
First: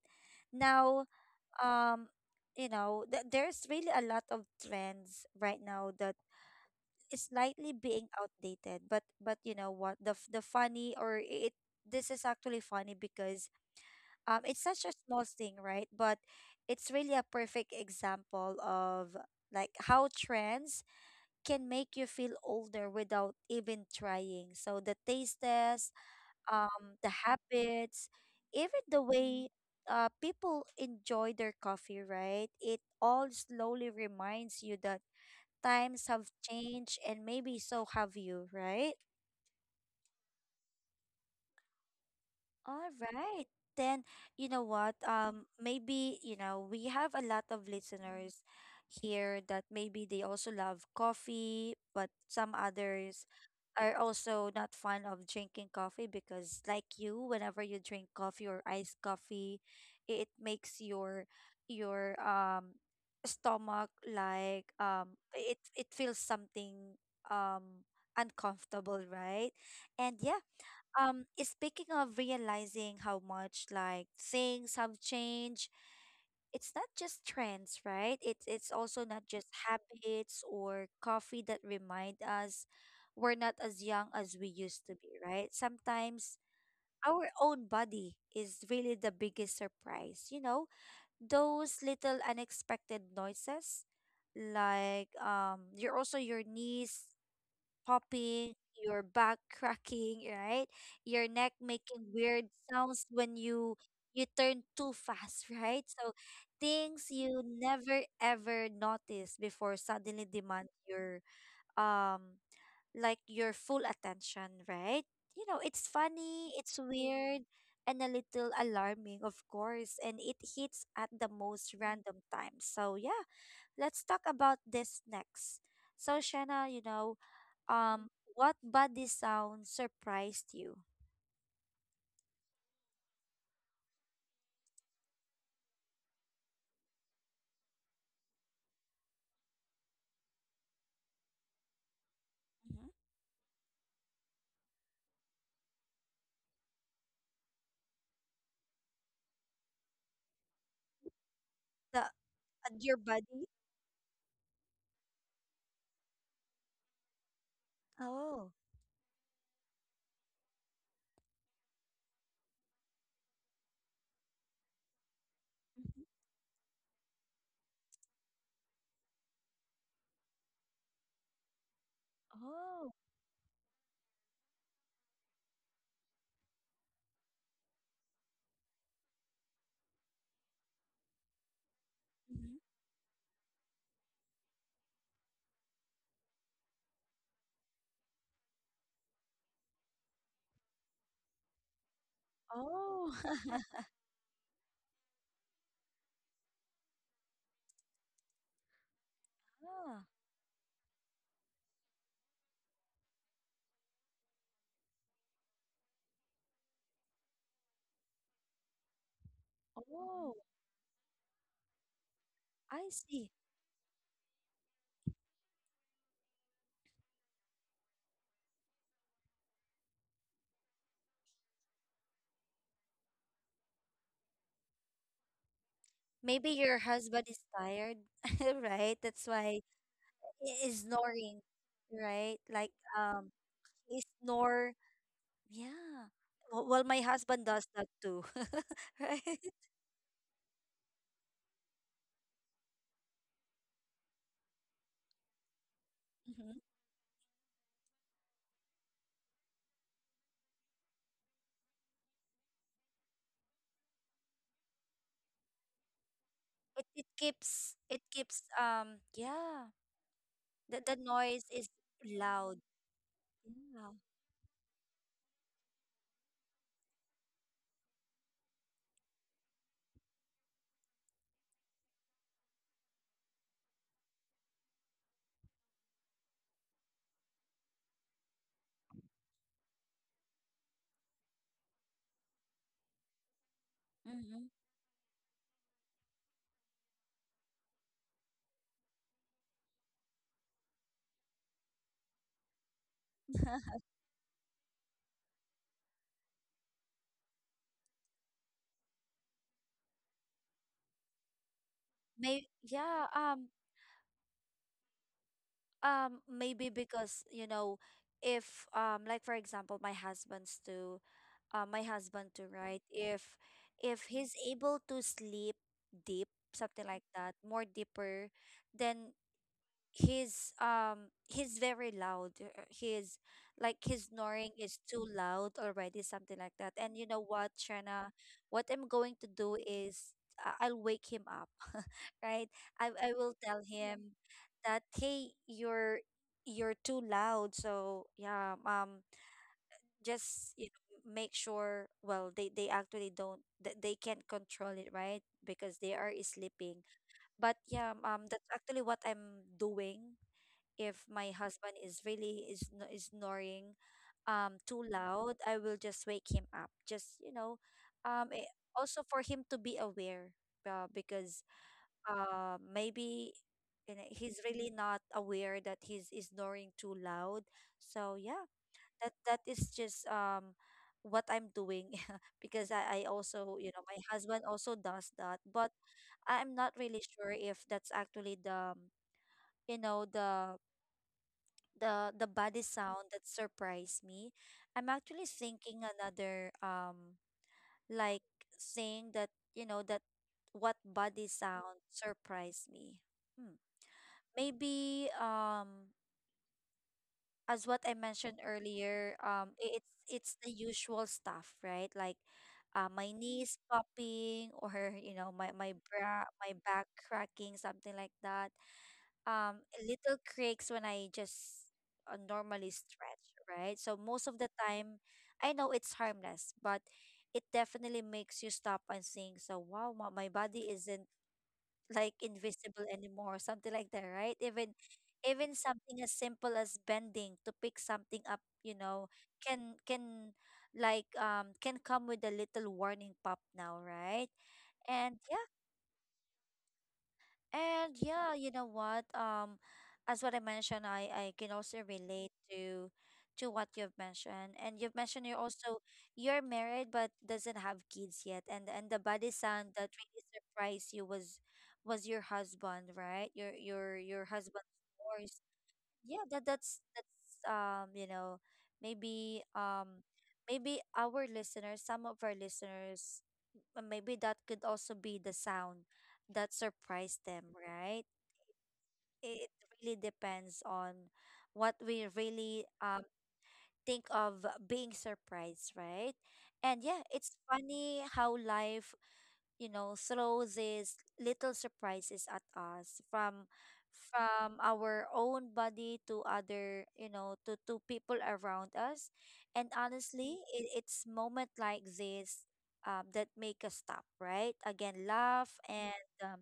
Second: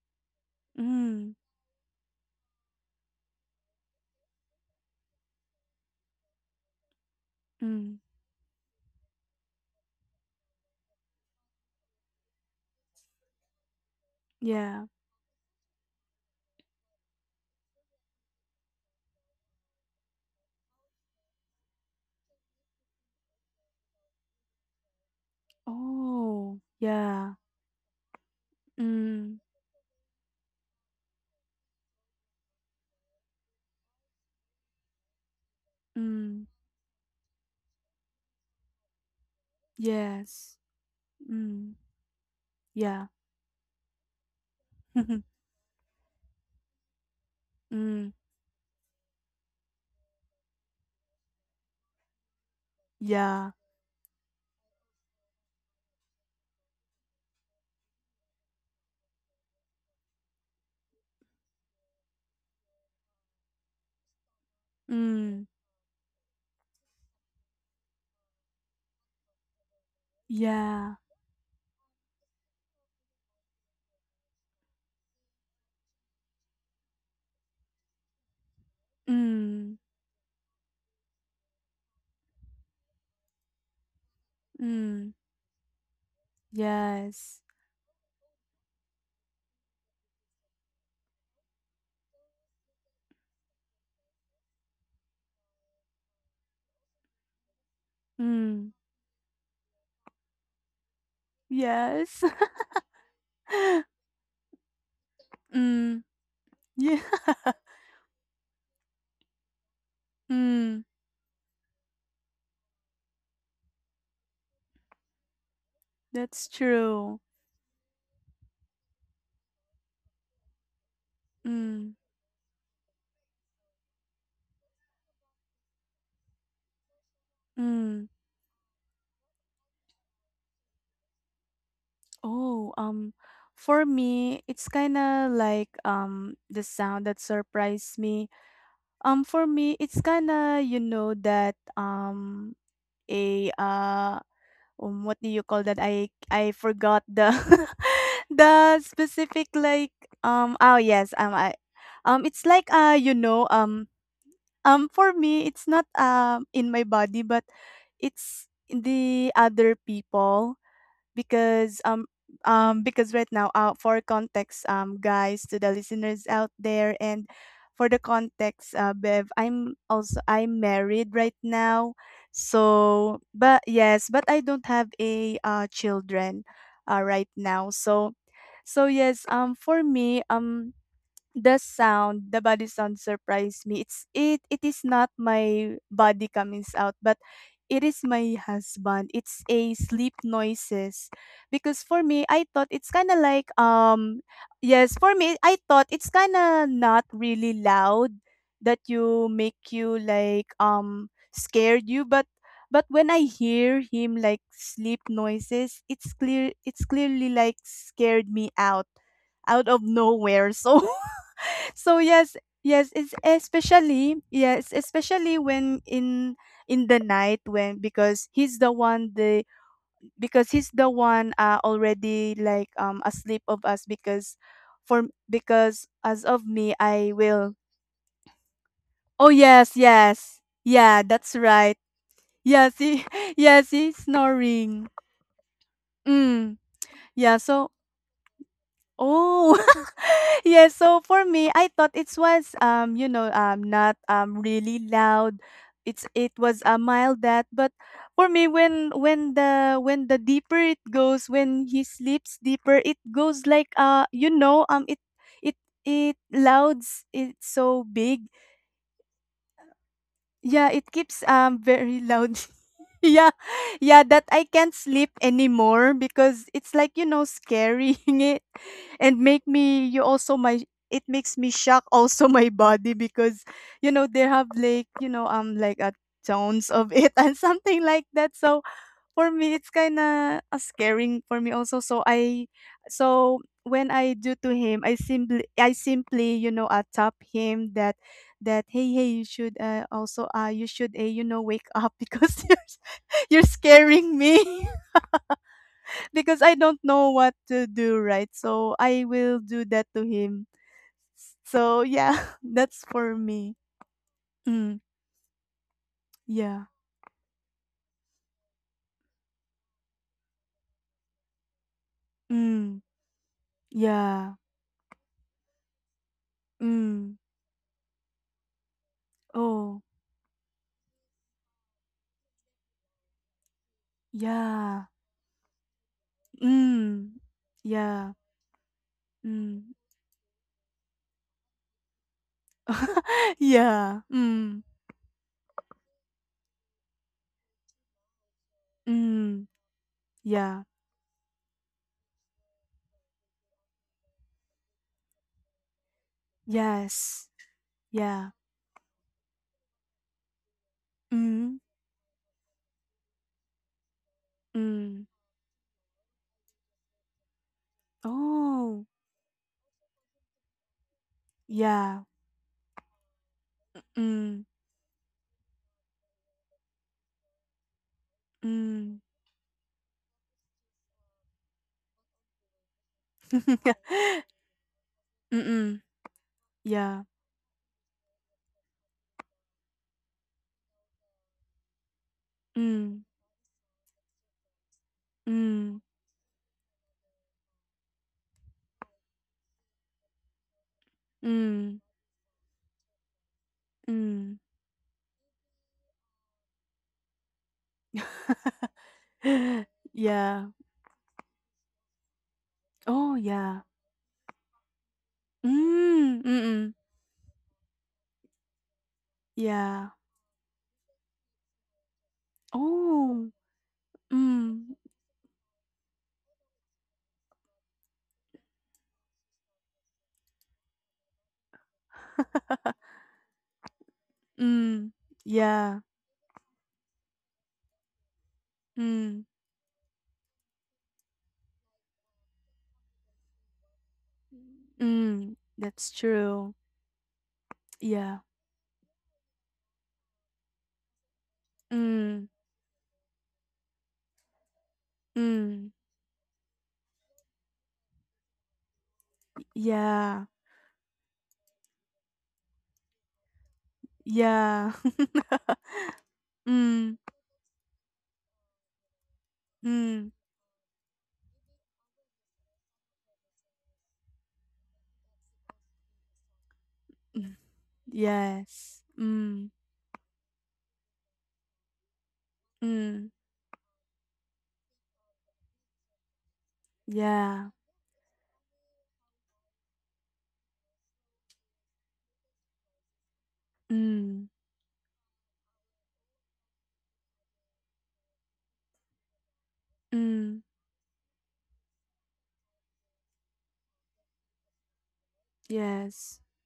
S1: Now,
S2: Mm.
S1: um, you know, th there's really a lot of trends right now that is slightly
S2: Mm.
S1: being outdated. but but you know what? The f- the funny, or it this is actually funny because, um it's
S2: Yeah.
S1: such a small thing, right? But it's really a perfect example of like how trends can make you feel older without even trying. So the taste test,
S2: Oh,
S1: um, the
S2: yeah.
S1: habits, even the
S2: Mm,
S1: way, uh, people enjoy their coffee, right? It all slowly reminds you that times have
S2: mm,
S1: changed and maybe so have you, right?
S2: yes. Mm,
S1: All
S2: yeah.
S1: right. Then, you know what? Um, maybe you know we have a lot of
S2: mm,
S1: listeners here that maybe they also love coffee, but some others
S2: yeah.
S1: are also not fond of drinking coffee because, like you, whenever you drink coffee or iced coffee, i- it makes your your um stomach like, um
S2: Mm,
S1: it it feels something, um uncomfortable, right? And yeah,
S2: yeah.
S1: um, speaking of realizing how much like things have changed, it's not just trends, right? It's it's also not just
S2: Mm,
S1: habits or coffee that remind us we're not as young as we used to
S2: mm,
S1: be, right? Sometimes our
S2: yes.
S1: own body is really the biggest surprise. You know, those little unexpected noises like, um your also your knees popping,
S2: Mm,
S1: your back cracking, right? Your neck making
S2: yes.
S1: weird sounds when you you turn too fast, right?
S2: mm,
S1: So
S2: yeah.
S1: things you never ever notice before suddenly demand
S2: Mm,
S1: your um like your full attention, right? You know, it's
S2: that's
S1: funny, it's
S2: true.
S1: weird, and a little alarming, of course, and it hits at the most
S2: Mm,
S1: random times. So yeah, let's talk about this next. So Shanna, you know,
S2: mm.
S1: um, what body sound surprised you?
S2: Oh, um, for me, it's kind of like um the sound that surprised me. Um, for me, it's kinda, you know, that, um,
S1: Mhm.
S2: a, uh, um, what do you call that? I I forgot the the specific, like, um, oh, yes, um, I
S1: The uh,
S2: um, it's like, uh,
S1: your
S2: you know,
S1: body?
S2: um um, for me, it's not, um, in my body, but it's
S1: Oh.
S2: in the other people. Because um um because right now, uh, for context, um guys, to the
S1: Mhm.
S2: listeners out there, and for the context, uh Bev, I'm also I'm married right now,
S1: Oh.
S2: so but yes, but I don't have a uh children uh right now. So so yes, um for me, um the sound, the
S1: Mhm.
S2: body sound surprised me, it's it it is not my body coming out, but it is my husband. It's a sleep noises. Because for me, I thought it's
S1: Oh.
S2: kinda like um yes, for me I thought it's kinda not really loud that you make you
S1: Ah.
S2: like, um scared you, but but when I hear him like sleep noises, it's clear it's clearly like scared me out, out of
S1: Oh.
S2: nowhere. So so yes, yes,
S1: I
S2: it's
S1: see.
S2: especially yes, especially when in in the night, when because he's the one, the because he's the one uh already like, um asleep of us, because for because as of
S1: Maybe
S2: me
S1: your
S2: I
S1: husband is
S2: will.
S1: tired, right? That's
S2: Oh
S1: why
S2: yes, yes.
S1: he is
S2: Yeah, that's
S1: snoring,
S2: right.
S1: right? Like,
S2: Yes, he
S1: um,
S2: yes, he's
S1: he snore.
S2: snoring.
S1: Yeah.
S2: Mm.
S1: Well, well, my
S2: Yeah,
S1: husband does
S2: so
S1: that too, right?
S2: Oh, yes. So for me, I thought it was um you know um not um really loud. It's it was a mild that, but for me when when the when the deeper it goes, when he sleeps deeper, it goes like uh you know um it it it
S1: it,
S2: louds,
S1: it
S2: it's
S1: keeps
S2: so
S1: it
S2: big.
S1: keeps um yeah,
S2: Yeah,
S1: the,
S2: it
S1: the
S2: keeps
S1: noise
S2: um
S1: is
S2: very loud.
S1: loud,
S2: Yeah.
S1: yeah.
S2: Yeah, that I can't sleep anymore because it's like, you know, scaring it and make me you also my it makes me shock also my body because you know they have like, you know, um like a tones of it and something like that. So for me, it's kinda, uh, scaring for me also. So I so when I do
S1: Mm-hmm.
S2: to him, I simply I simply, you know, uh, tap him that that, "Hey, hey, you should, uh, also, uh, you should, uh, you know, wake up because you're you're scaring me." Because I don't know what to do, right? So I will do that to him. So yeah,
S1: May,
S2: that's
S1: yeah,
S2: for
S1: um
S2: me. Mm,
S1: um
S2: yeah.
S1: maybe because, you know, if um like for example, my husband's to uh, my husband too,
S2: Mm,
S1: right, if if
S2: yeah.
S1: he's able to sleep deep, something like
S2: Mm.
S1: that, more deeper, then
S2: Oh,
S1: he's um he's very loud, uh, uh, he's like his snoring is
S2: yeah.
S1: too loud already, something like that. And you
S2: Mm.
S1: know what,
S2: Yeah.
S1: Shana, what I'm going to do
S2: Mm.
S1: is, I- I'll wake him up, right? I I will tell
S2: Yeah.
S1: him
S2: Mm.
S1: that, hey, you're you're too loud. So yeah, um
S2: Mm.
S1: just,
S2: Yeah.
S1: you know, make sure, well, they they actually don't, th- they can't control it, right, because they are sleeping.
S2: Yes.
S1: But yeah,
S2: Yeah.
S1: um that's actually what I'm doing, if my
S2: Mm.
S1: husband is really is no- is snoring um too
S2: Mm.
S1: loud, I will just wake him up. Just, you know, um eh,
S2: Oh.
S1: also for him to be aware, uh, because
S2: Yeah.
S1: uh maybe, you know, he's
S2: Mm.
S1: really not aware that he's is snoring too loud. So yeah,
S2: Mm.
S1: that that is just um what I'm doing. Because I, I also, you know, my husband also does that. But
S2: Mm-mm.
S1: I'm not
S2: Yeah.
S1: really sure if that's actually the, um, you know, the the the body
S2: Mm.
S1: sound that surprised me. I'm actually
S2: Mm.
S1: thinking another um like saying that, you know, that, what body
S2: Mm.
S1: sound surprised me. Hmm.
S2: Mm.
S1: Maybe um as what I mentioned earlier, um i- it's it's
S2: Yeah.
S1: the usual stuff, right? Like uh,
S2: Oh,
S1: my knees
S2: yeah.
S1: popping or you know my my
S2: Mm.
S1: bra my
S2: Mm-mm.
S1: back cracking something like that, um
S2: Yeah.
S1: little creaks when I just uh, normally stretch,
S2: Oh.
S1: right? So most of the
S2: Mm.
S1: time, I know it's harmless, but it definitely makes you stop and think. So wow, my, my body isn't like invisible anymore, something like that, right? Even
S2: Mm.
S1: even
S2: Yeah.
S1: something as simple as bending to pick something up, you know,
S2: Mm.
S1: can can like um can come with a little warning pop now, right? And
S2: Mm,
S1: yeah
S2: that's true.
S1: and
S2: Yeah.
S1: yeah, you know what? Um, as what I mentioned, I I can also
S2: Mm,
S1: relate to to what you've mentioned. And you've mentioned you're
S2: mm,
S1: also you're married but doesn't have kids yet. And and the body sound that
S2: yeah,
S1: really surprised you was was your husband, right? Your your your
S2: yeah.
S1: husband's voice. Yeah, that that's
S2: Mm,
S1: that's um, you know, maybe um
S2: mm,
S1: maybe our listeners, some of our listeners, uh, maybe that could also be the sound that surprised
S2: mm,
S1: them, right?
S2: yes. Mm,
S1: It really depends on what we really uh,
S2: mm,
S1: think of being surprised, right? And yeah, it's
S2: yeah.
S1: funny how life, you know, throws these little surprises at us from
S2: Mm,
S1: from our own body to other, you know, to to people around us. And honestly,
S2: mm,
S1: it, it's moment like this um, that make us stop, right? Again, laugh and
S2: yes.
S1: um,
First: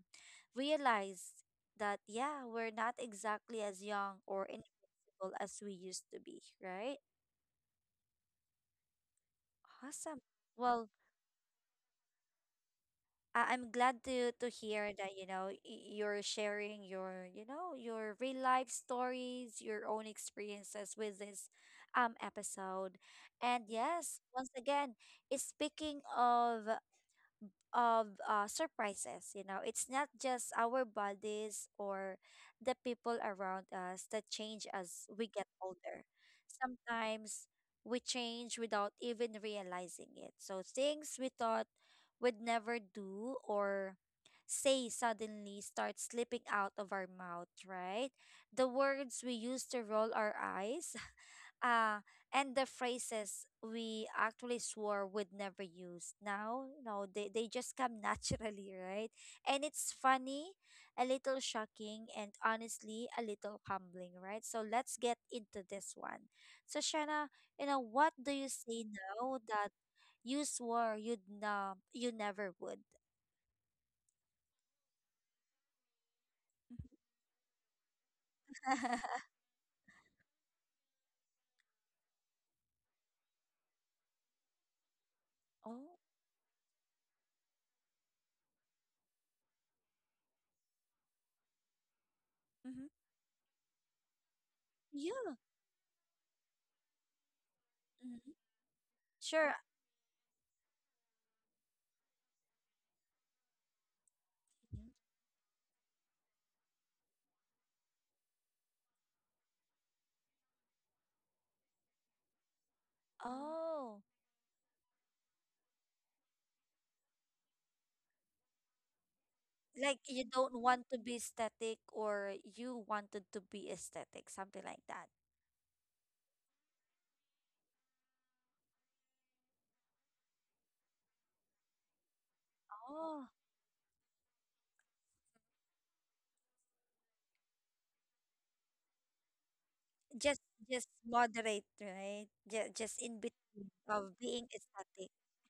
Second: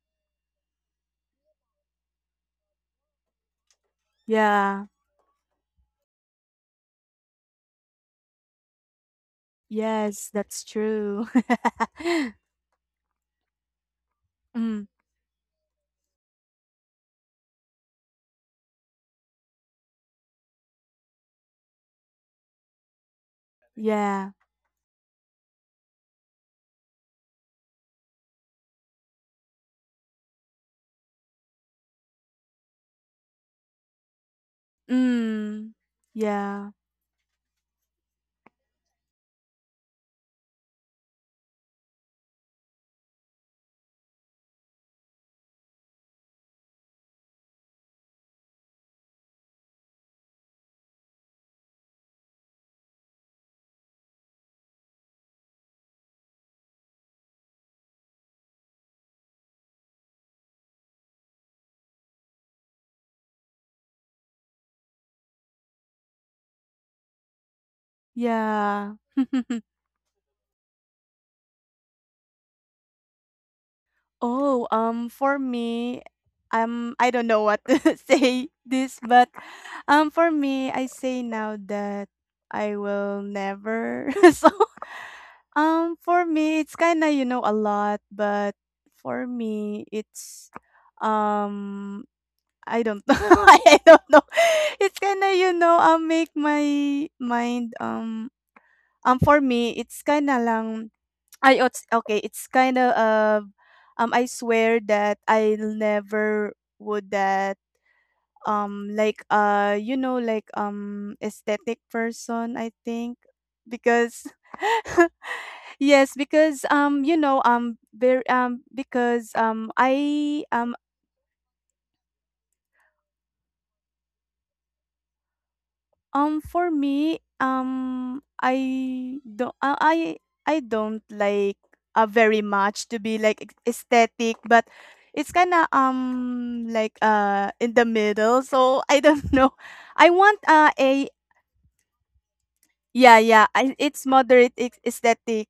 S1: realize that yeah, we're not exactly as young or
S2: Yeah,
S1: invincible as we used to be, right? Awesome.
S2: yes, that's
S1: Well,
S2: true.
S1: I- I'm glad to to
S2: Mm,
S1: hear that, you know, y- you're sharing your, you know, your real life stories, your own experiences with this um episode. And yes,
S2: yeah.
S1: once again, eh, speaking of of uh, surprises. You know, it's not just our bodies or the people around us that change as we get
S2: Mm,
S1: older.
S2: yeah,
S1: Sometimes we change without even realizing it. So things we thought would never do or say suddenly start slipping out of our mouth, right? The words we used to roll our eyes uh and the phrases we actually swore would never use now no, they, they just come naturally, right? And it's funny, a little shocking and honestly a little humbling, right? So let's get into this one. So Shanna, you know, what do you say
S2: yeah.
S1: now that you swore you'd na you never would?
S2: Oh, um, for me, um, I don't know what to say this, but um, for me, I say now that I will never. So,
S1: Oh.
S2: um, for me, it's kind of you know a lot, but for me, it's um, I don't
S1: Mm-hmm.
S2: know. I I don't know. It's kind of
S1: Yeah.
S2: you know um make my mind
S1: Mhm.
S2: um um for
S1: Sure.
S2: me, it's kind of lang I it's okay, it's kinda, um, um, I swear
S1: Hmm.
S2: that I never would that, um, like, uh, you know, like, um, aesthetic person, I think.
S1: Oh.
S2: Because yes, because, um, you know, um, very um, because, um,
S1: Like you
S2: I,
S1: don't
S2: um
S1: want to be static or you wanted to be aesthetic, something like that.
S2: um, for me, um, I don't, I, I I don't like uh, very much to be
S1: Oh,
S2: like ex- aesthetic, but it's kind of um like uh in the middle. So I don't know. I want
S1: just
S2: uh
S1: just
S2: a
S1: moderate, right? Just just in
S2: yeah yeah.
S1: between
S2: I, it's
S1: of being
S2: moderate ex-
S1: aesthetic.
S2: aesthetic.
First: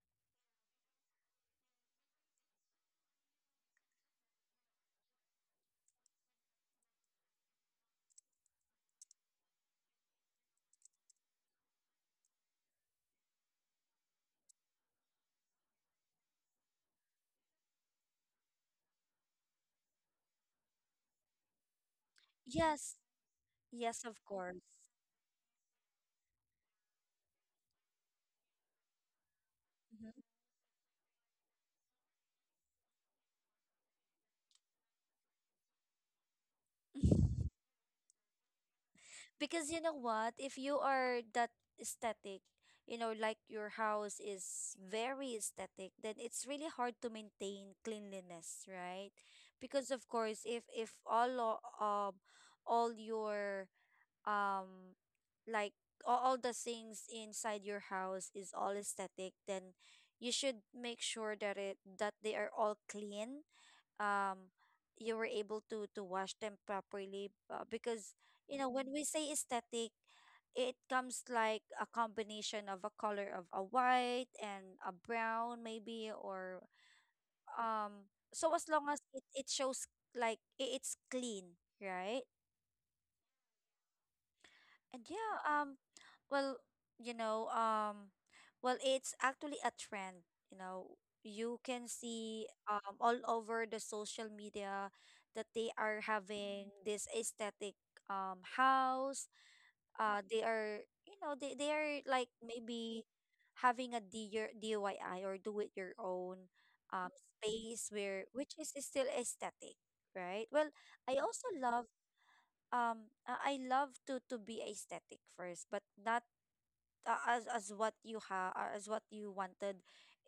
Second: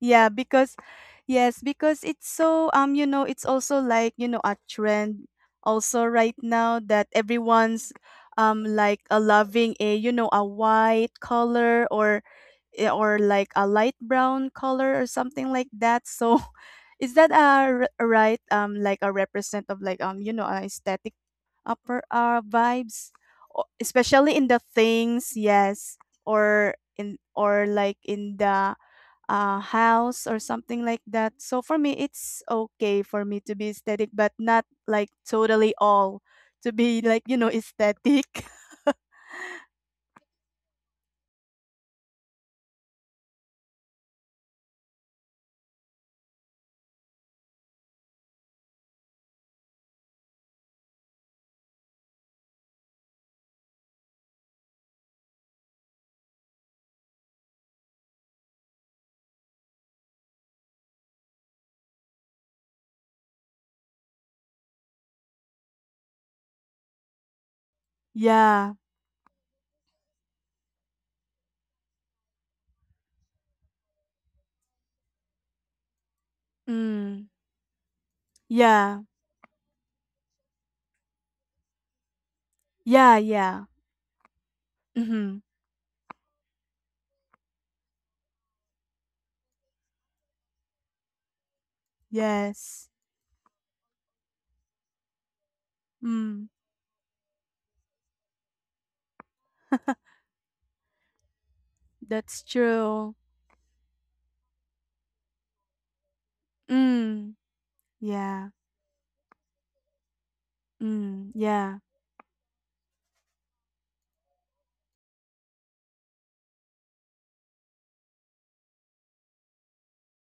S2: Yeah, because yes, because it's so um you know, it's also like, you know, a trend also right now that everyone's um like a loving a you know, a white color or eh, or like a light brown color or something like that. So is that a r- right um like a represent of like um you know, a aesthetic upper uh
S1: Yes,
S2: vibes O-
S1: yes, of
S2: especially in
S1: course.
S2: the things, yes, or in or like in the uh,
S1: Mhm.
S2: house or something like that. So for me, it's okay for me to be aesthetic, but not like totally all to be like, you know, aesthetic.
S1: Because you know what, if you are that aesthetic, you know, like your house is very aesthetic, then it's really hard to maintain cleanliness, right? Because of course, if if all o- um all your um like all, all the things inside your house is all aesthetic, then you should make sure that it that they are all clean, um you were able to to wash them properly, uh, because you know
S2: Yeah.
S1: when we say aesthetic, it comes like a combination of a color of a white and a brown maybe or
S2: Mm.
S1: um so as long as
S2: Yeah.
S1: it, it shows like i- it's clean, right?
S2: Yeah. Yeah.
S1: And
S2: Mm-hmm.
S1: yeah, um, well, you know, um, well, it's actually a trend. You know, you can see
S2: Yes.
S1: um all over the social media that they are
S2: Mm.
S1: having this aesthetic um house. Uh, they are, you know, they they are like
S2: That's
S1: maybe
S2: true.
S1: having a D I Y or do it your own um
S2: Mm.
S1: space where
S2: Yeah.
S1: which is still aesthetic, right? Well, I
S2: Mm.
S1: also
S2: Yeah.
S1: love um uh, I love to to be aesthetic first, but not uh, as as what you have as what you wanted.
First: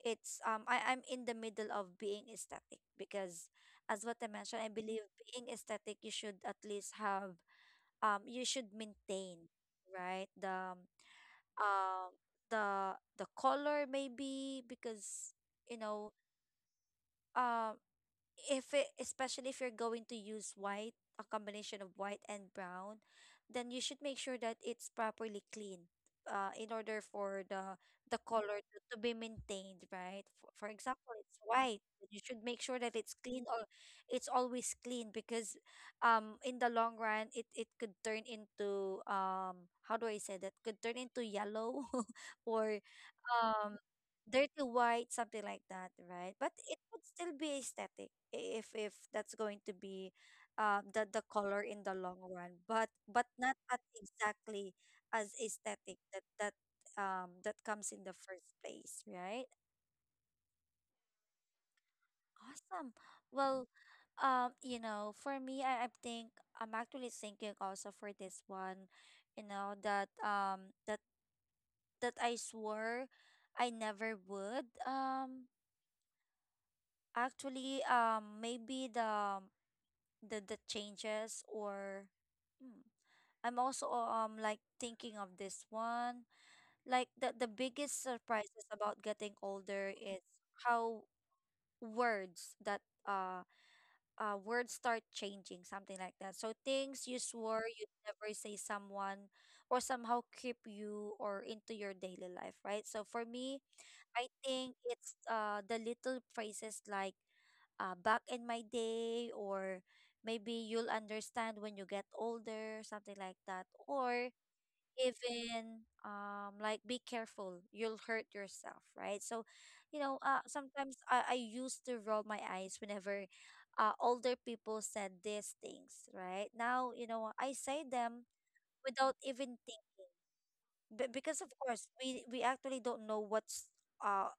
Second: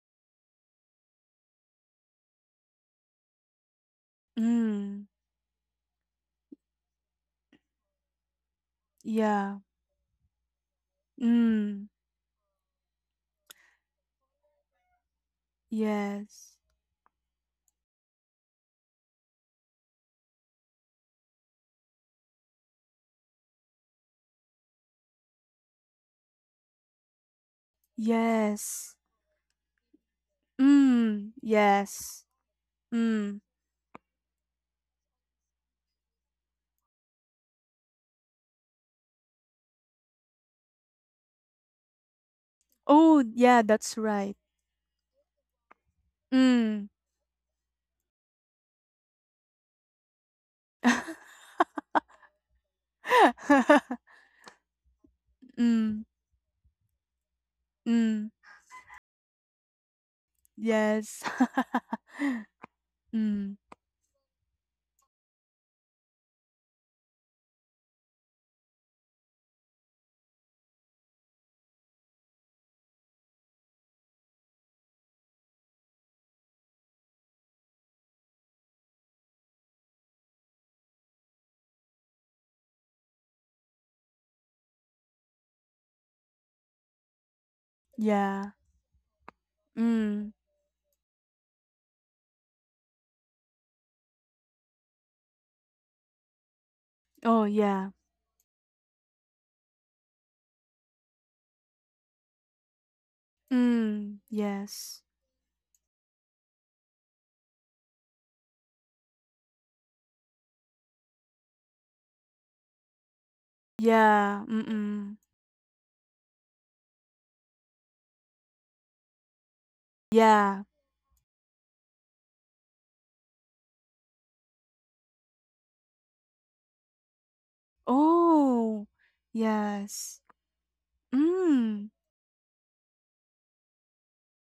S1: It's um I I'm in the middle of being aesthetic because as what I mentioned, I believe
S2: Mm.
S1: being aesthetic you should at least have um you should maintain,
S2: Yeah.
S1: right, the um
S2: Mm.
S1: uh, the the color maybe because you know
S2: Yes.
S1: um if it, especially if you're going to use white, a combination of white and brown, then you should make sure that it's properly clean, uh, in order for the the color to,
S2: Yes.
S1: to be maintained, right? For, for example,
S2: Mm,
S1: it's white. But You
S2: yes.
S1: should make sure that it's
S2: Mm.
S1: clean or it's always clean because, um, in the long run, it it could turn into, um, how do I say that? Could turn into yellow, or
S2: Oh, yeah,
S1: um
S2: that's right.
S1: dirty white, something like that, right? But it
S2: Mm.
S1: would still be aesthetic i- if if that's going to be um the the color in the long run, but but not at exactly as aesthetic
S2: Mm,
S1: that that um that comes in the
S2: mm,
S1: first place, right?
S2: yes.
S1: Awesome.
S2: Mm,
S1: Well, um you know, for me, I, I think I'm actually thinking also for this one, you know, that um that that I swore I never would. um Actually, um, maybe the the the changes or hmm, I'm also um like thinking of this one. Like the the biggest
S2: yeah.
S1: surprises about getting older is
S2: Mm.
S1: how words that uh uh words start changing, something like that. So things you
S2: Oh,
S1: swore
S2: yeah.
S1: you'd never say someone or somehow keep you or into your daily life, right? So for me,
S2: Mm,
S1: I think
S2: yes.
S1: it's uh the little phrases like uh, back in my day, or maybe you'll understand when you get older, something like that, or
S2: Yeah. Mm-mm.
S1: even um like be careful, you'll hurt yourself, right? So you know, uh
S2: Yeah.
S1: sometimes i, I used to roll my eyes whenever uh, older people said these things. Right now you know I say them
S2: Oh,
S1: without even think,
S2: yes.
S1: b- because of course
S2: Mm,
S1: we we actually don't know what's uh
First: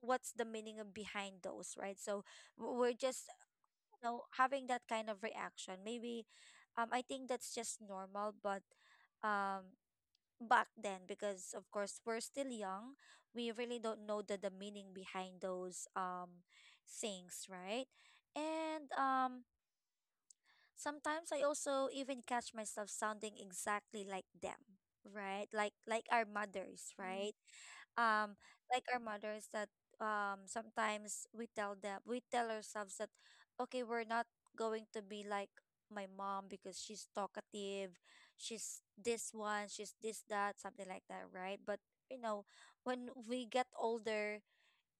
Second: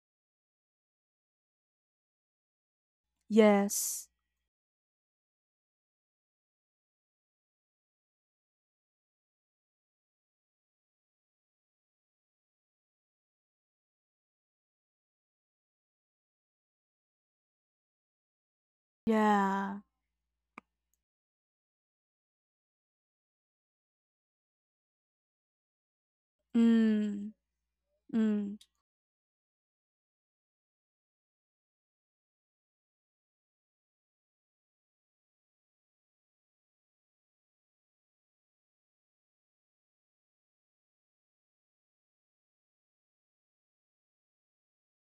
S1: what's the meaning of behind those, right? So w- we're just
S2: yes.
S1: know, having that kind of reaction. Maybe um I think that's just normal, but um back then because of course we're still young, we really don't know the, the meaning behind those um things, right? And um
S2: Yeah.
S1: sometimes I also even catch myself sounding exactly like them, right? Like like our mothers, mm,
S2: Mm,
S1: right? um
S2: mm,
S1: like our mothers that um sometimes we tell them we tell ourselves that okay, we're not going to be like my mom because she's talkative, she's this one, she's this that, something like that, right? But you know, when we get older,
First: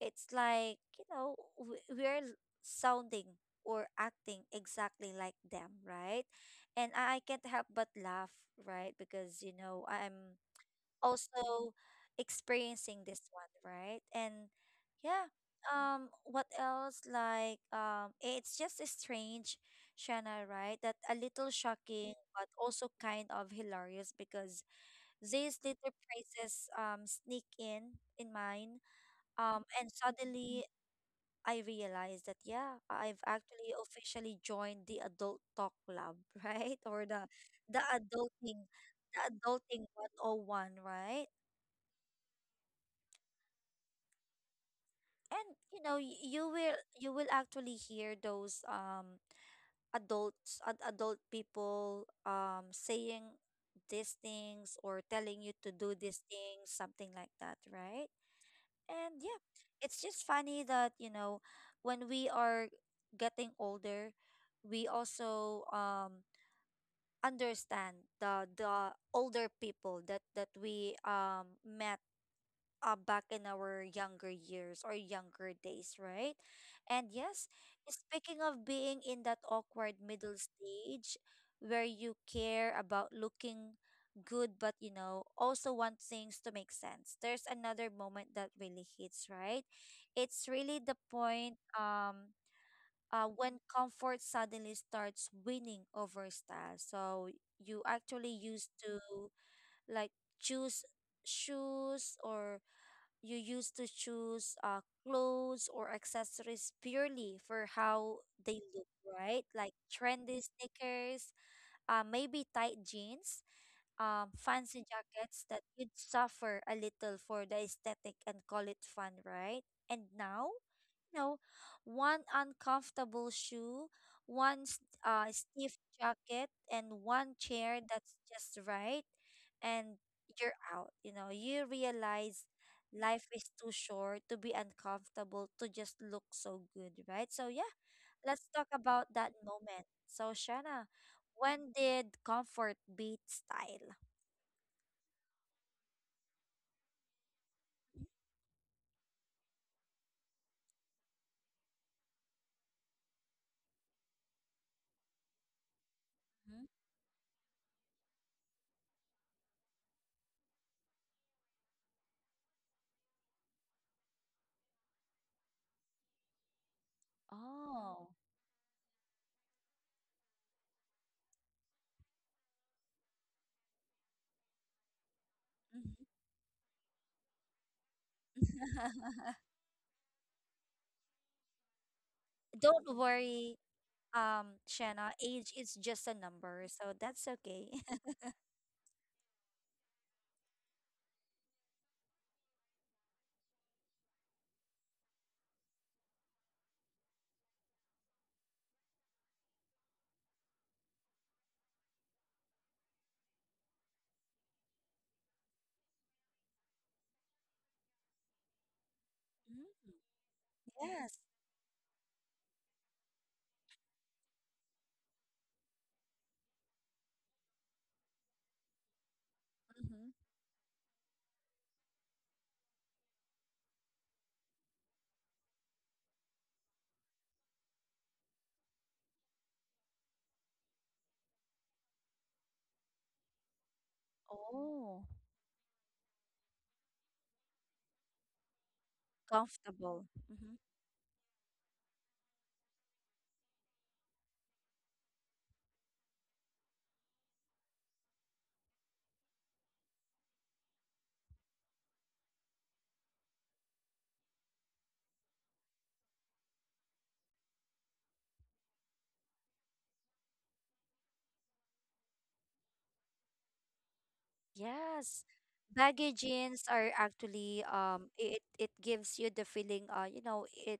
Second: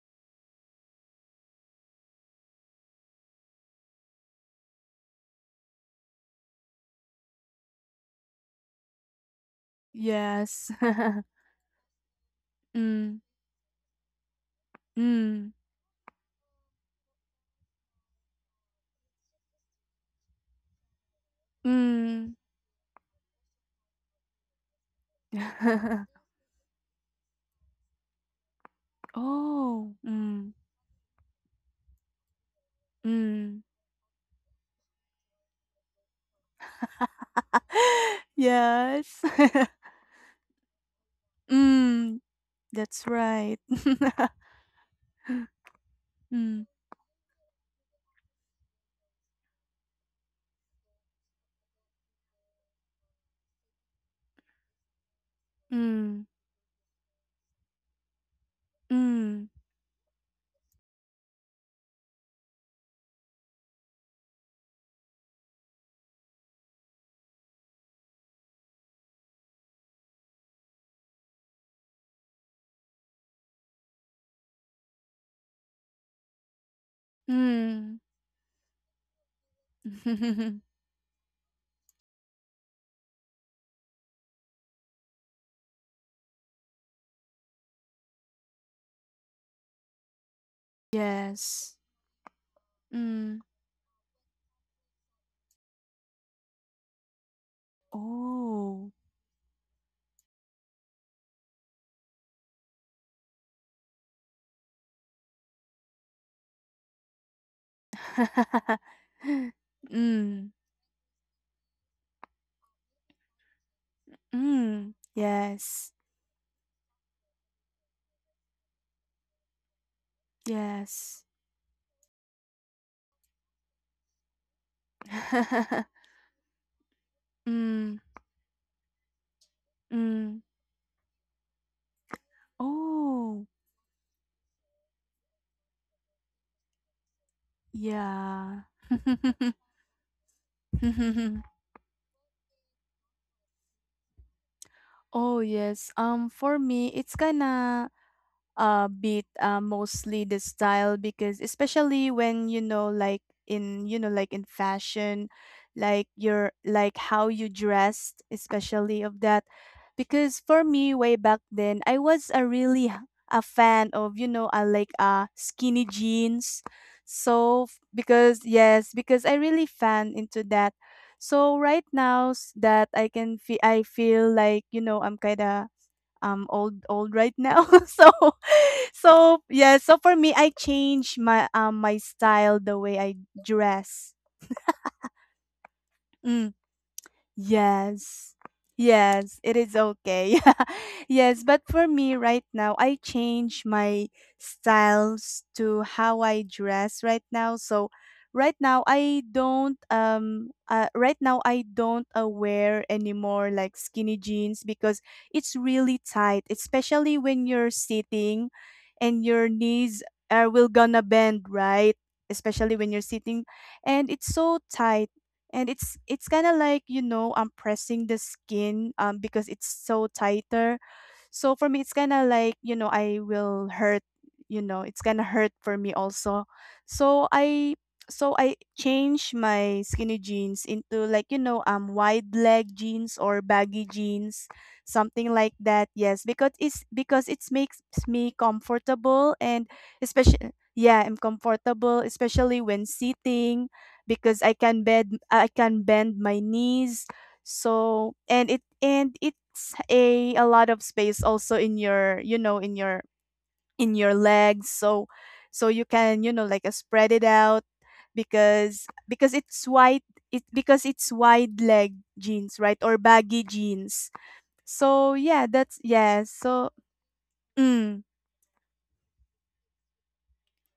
S1: it's like you know we, we're sounding or acting exactly like them, right? And I, I can't help but laugh, right? Because you know, I'm
S2: yes.
S1: also experiencing
S2: Mm,
S1: this one, right? And yeah,
S2: mm,
S1: um, what else? Like, um, eh, it's just strange, Shanna, right? That a little shocking,
S2: mm.
S1: but also kind of hilarious because these little prices um sneak in in mine. Um, and
S2: Oh, mm,
S1: suddenly I realized that yeah, I've
S2: mm.
S1: actually officially joined the adult talk club, right? Or the the adulting the
S2: Yes.
S1: adulting one oh one, right?
S2: Mm, that's right.
S1: And you know, y- you
S2: Mm,
S1: will you will actually hear those um adults ad- adult people um saying these things or telling you to do these
S2: mm,
S1: things, something like that, right? And yeah,
S2: mm,
S1: it's just funny that you know, when we are getting older, we also um understand the the older people that that we um met uh, back in our younger years or younger days, right? And yes,
S2: mm.
S1: speaking of being in that awkward middle stage where you care about looking good, but you know, also want things to make sense, there's another moment that really hits, right? It's really the point
S2: Yes.
S1: um, uh,
S2: Mm.
S1: when comfort suddenly starts winning over style. So you actually used
S2: Oh.
S1: to like choose shoes or you used to choose uh, clothes or accessories purely for how they look, right? Like trendy
S2: Mm,
S1: sneakers, uh, maybe tight jeans, um, fancy
S2: mm.
S1: jackets that
S2: Yes.
S1: you'd suffer a little for the aesthetic and call it fun, right? And now you
S2: Yes.
S1: know, one uncomfortable shoe, one s- uh, stiff jacket, and one chair
S2: Mm,
S1: that's just right, and
S2: mm.
S1: you're out. You know, you realize life
S2: Oh,
S1: is too short to be uncomfortable to just look so good, right? So, yeah, let's
S2: yeah.
S1: talk about that moment. So, Shanna, when did comfort beat style?
S2: Oh, yes. Um, for me, it's kinda uh beat uh, mostly the style because especially when you know like in you know like in fashion like your
S1: Mhm.
S2: like how you dressed especially of that because for me way back then I was a really h- a fan of you know I like uh skinny jeans so f-
S1: Oh.
S2: because yes because I really fan into that so right now s- that I can feel I feel like you know I'm kind of
S1: Mhm.
S2: um old old right now so so yeah so for me I change my um my style the
S1: Don't
S2: way I
S1: worry.
S2: dress
S1: um Shanna, age is just a
S2: Mm.
S1: number, so that's okay.
S2: Yes. Yes, it is okay. Yes, but for me right now, I change my styles to how I dress right now. So right now I don't um uh, right now I don't uh, wear anymore like skinny jeans because it's really tight, especially when you're sitting and your
S1: Mm,
S2: knees are will gonna
S1: yes.
S2: bend, right? Especially when you're sitting and it's so tight and it's it's kind of like you know I'm pressing the skin um because it's so
S1: Mm-hmm.
S2: tighter so for me, it's kind of like, you know, I will hurt, you know, it's kind of hurt for me also. So I so I changed my skinny jeans into like, you know, um wide leg jeans or baggy jeans,
S1: Oh,
S2: something like that. Yes, because it's because it makes me comfortable and
S1: comfortable. Mm-hmm.
S2: especially yeah, I'm comfortable especially when sitting because I can bend I can bend my knees so and it and it's a a lot of space also in your you know in your in your legs. So so you can you know like uh, spread it out because because it's wide it because it's wide leg jeans right or baggy jeans. So
S1: Yes.
S2: yeah, that's
S1: Baggy
S2: yeah.
S1: jeans
S2: So
S1: are actually
S2: mm,
S1: um it it gives you the feeling, uh you know it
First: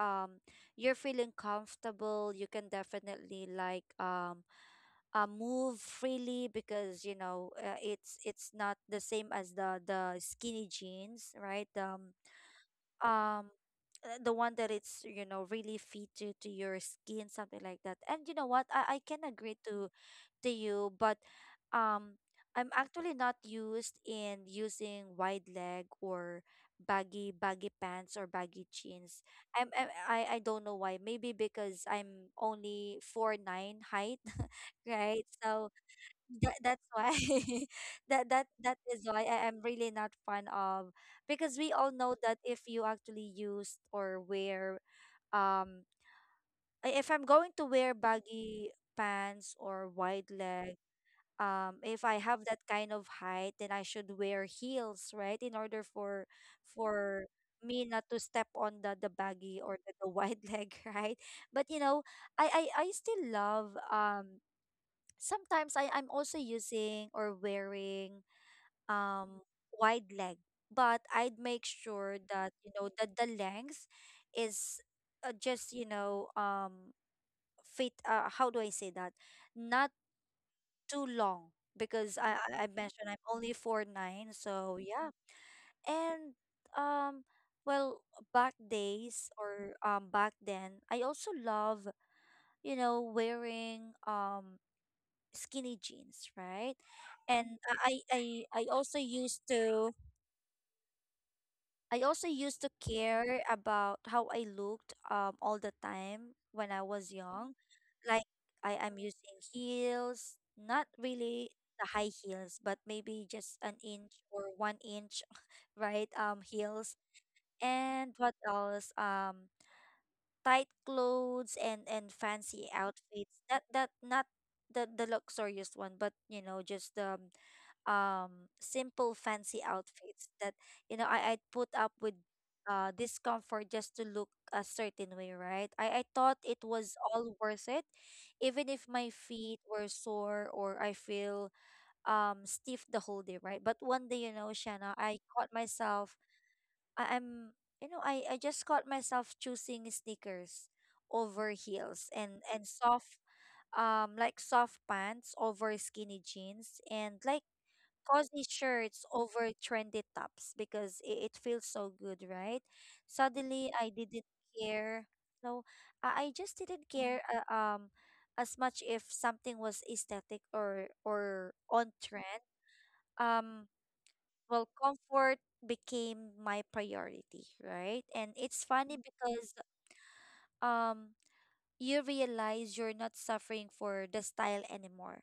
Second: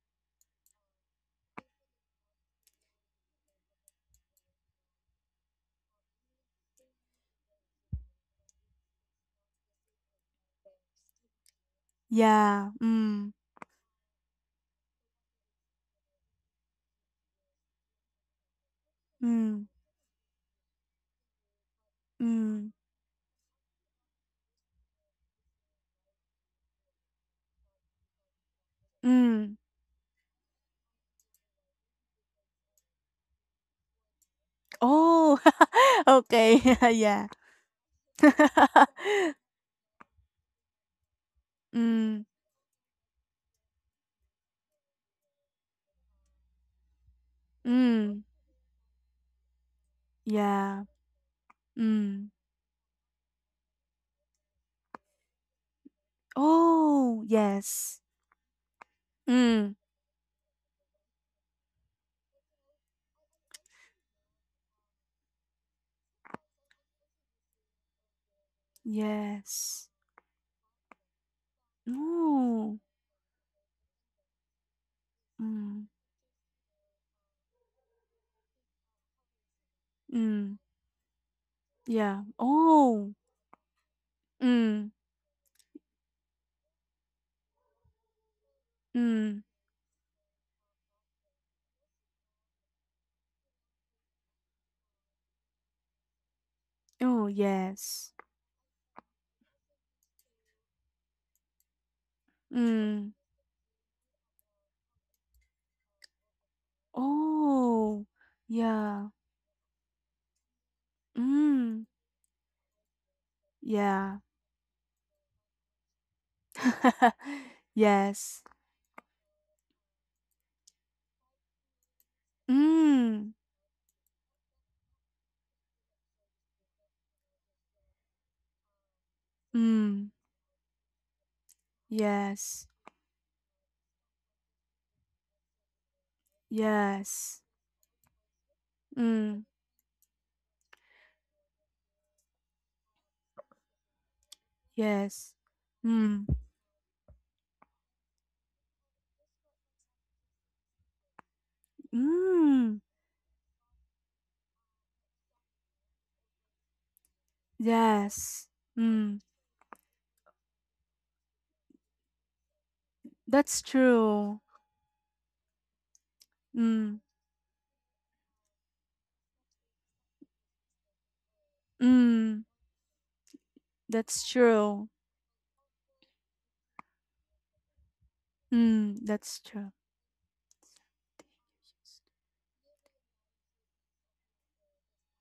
S1: um you're feeling comfortable. You can definitely, like, um uh, move freely because you know, uh, it's it's not the same as the the skinny jeans, right? um
S2: yeah. Mm,
S1: um uh, the one that it's, you know, really fit to, to your skin, something like that. And you know what, I, I can agree
S2: mm,
S1: to to you, but um I'm
S2: mm,
S1: actually not used in using wide leg or baggy baggy pants or baggy jeans.
S2: mm.
S1: I'm, I'm i i don't know why, maybe because I'm only four nine height, right,
S2: Oh,
S1: so that,
S2: okay.
S1: that's why.
S2: Yeah.
S1: that that that is why I am really not fond of, because we all know
S2: mm,
S1: that if you actually used or wear, um i- if I'm going to wear
S2: mm,
S1: baggy pants or wide leg,
S2: yeah.
S1: um if I
S2: Mm.
S1: have that kind of height, then I should wear heels, right, in order for
S2: Oh,
S1: for me
S2: yes.
S1: not to step on the the baggy
S2: Mm.
S1: or the, the wide leg, right. But you know, I, I I still love, um sometimes I I'm also using or wearing um
S2: Yes.
S1: wide leg, but I'd make sure that you
S2: Oh.
S1: know that the length is, uh, just, you
S2: Mm.
S1: know, um fit. Uh, how do I say that? Not
S2: Mm.
S1: too long because
S2: Yeah.
S1: I I I mentioned
S2: Oh.
S1: I'm only four nine, so
S2: Mm.
S1: yeah. and um. Well, back days
S2: Mm.
S1: or um back then, I also love, you know, wearing um skinny jeans, right?
S2: Oh,
S1: And I
S2: yes.
S1: I I also used to I also used to
S2: Mm.
S1: care about how I looked um all the time when I was young.
S2: Oh.
S1: Like I am
S2: Yeah.
S1: using heels, not really the
S2: Mm.
S1: high heels, but maybe just an inch
S2: Yeah.
S1: or one inch, right? Um heels. And what
S2: Yes.
S1: else? Um tight clothes and and fancy outfits.
S2: Mm.
S1: That that not the the luxurious one, but you know, just the um simple fancy
S2: Mm.
S1: outfits that, you know, I, I put up with
S2: Yes.
S1: uh discomfort just to look a certain way, right? I, I thought it was all
S2: Yes.
S1: worth it. Even if my
S2: Mm.
S1: feet were sore or I feel um stiff the whole day, right? But one day, you know, Shanna, I
S2: Yes.
S1: caught myself.
S2: Mm.
S1: I, I'm you know, I, I just caught myself choosing sneakers over heels and and
S2: Mm.
S1: soft, um like, soft pants over skinny jeans and like cozy
S2: Yes.
S1: shirts
S2: Mm.
S1: over trendy tops because it, it feels so good, right?
S2: That's
S1: Suddenly, I didn't
S2: true.
S1: care. No, I, I just didn't
S2: Mm,
S1: care uh, um as much if something was aesthetic or or on trend.
S2: mm,
S1: Um,
S2: that's
S1: well,
S2: true.
S1: comfort became my priority, right? And it's funny
S2: Mm, that's
S1: because
S2: true.
S1: um you realize you're not suffering for the style anymore.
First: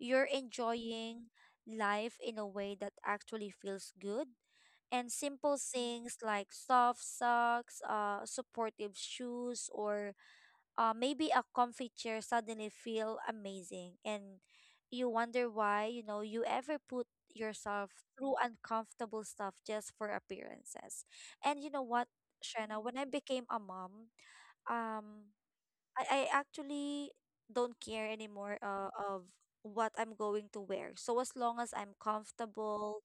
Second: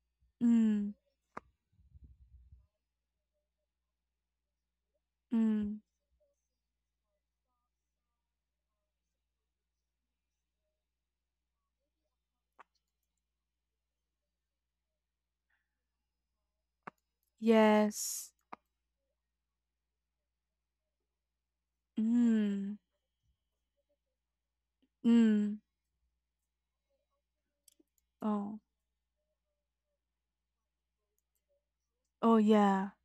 S1: You're
S2: Mm,
S1: enjoying life in a way that actually feels good, and simple
S2: mm,
S1: things like soft socks, uh, supportive shoes, or uh, maybe a comfy chair suddenly feel amazing. And you wonder why, you know, you ever put yourself
S2: yes.
S1: through uncomfortable stuff just for appearances. And you know what,
S2: Mm,
S1: Shanna, when I became a mom, um,
S2: mm,
S1: I, I actually don't care anymore,
S2: oh,
S1: uh, of what I'm going to wear. So as long as I'm
S2: oh, yeah.
S1: comfortable,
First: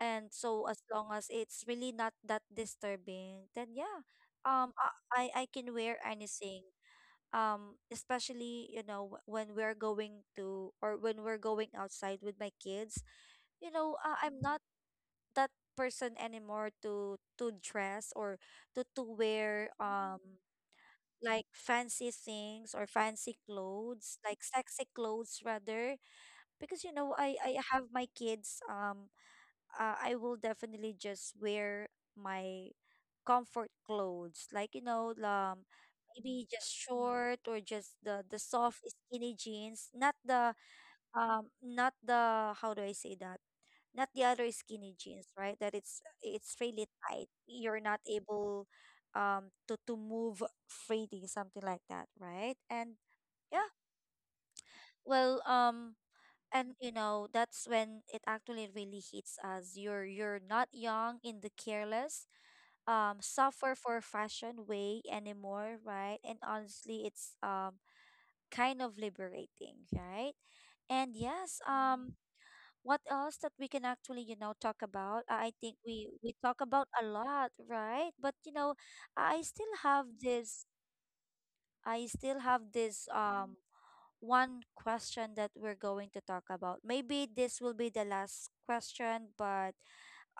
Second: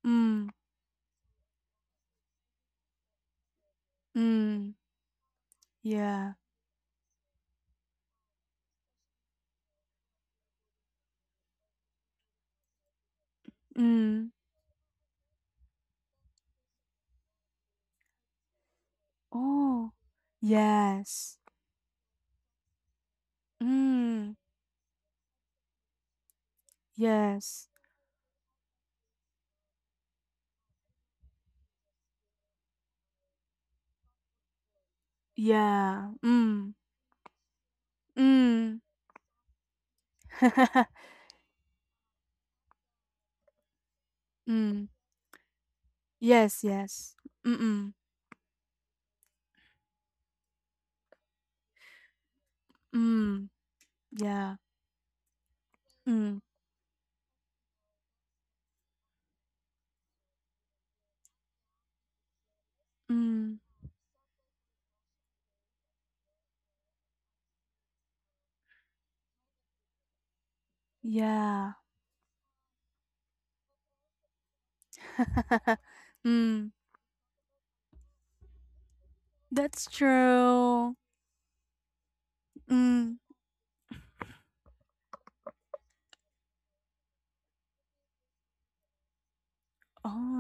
S1: and
S2: Mm,
S1: so as long as it's really not that disturbing, then yeah, um,
S2: mm,
S1: I I I can wear
S2: yeah.
S1: anything. Um, especially, you know, wh- when we're going to, or when we're going outside with my kids, you know, uh,
S2: Mm,
S1: I'm not that person anymore to to dress or to to wear
S2: oh,
S1: um
S2: yes.
S1: like fancy things or fancy clothes,
S2: Mm,
S1: like sexy clothes rather, because you know, I I
S2: yes.
S1: have my kids, um uh, I will definitely just wear my comfort clothes, like, you know, um
S2: Yeah.
S1: maybe just
S2: Mm,
S1: short, or just the the
S2: mm.
S1: soft skinny jeans, not the, um not the, how do I say that, not the other
S2: Mm,
S1: skinny jeans, right, that it's it's
S2: yes,
S1: really
S2: yes.
S1: tight,
S2: Mm,
S1: you're
S2: mm,
S1: not able, um to to move freely, something like that, right. And
S2: mm,
S1: yeah,
S2: yeah.
S1: well, um
S2: Mm,
S1: and you know, that's when it actually really hits us. You're you're not young in the careless, um
S2: mm,
S1: suffer for fashion way anymore, right. And honestly it's, um kind of liberating, right. And yes,
S2: yeah.
S1: um what else that we can actually, you know, talk about? I I think we we talk
S2: Mm.
S1: about a lot, right, but you know, i still
S2: That's
S1: have this
S2: true.
S1: i still have this
S2: Mm.
S1: um one question that we're going to talk about. Maybe this will be the last question, but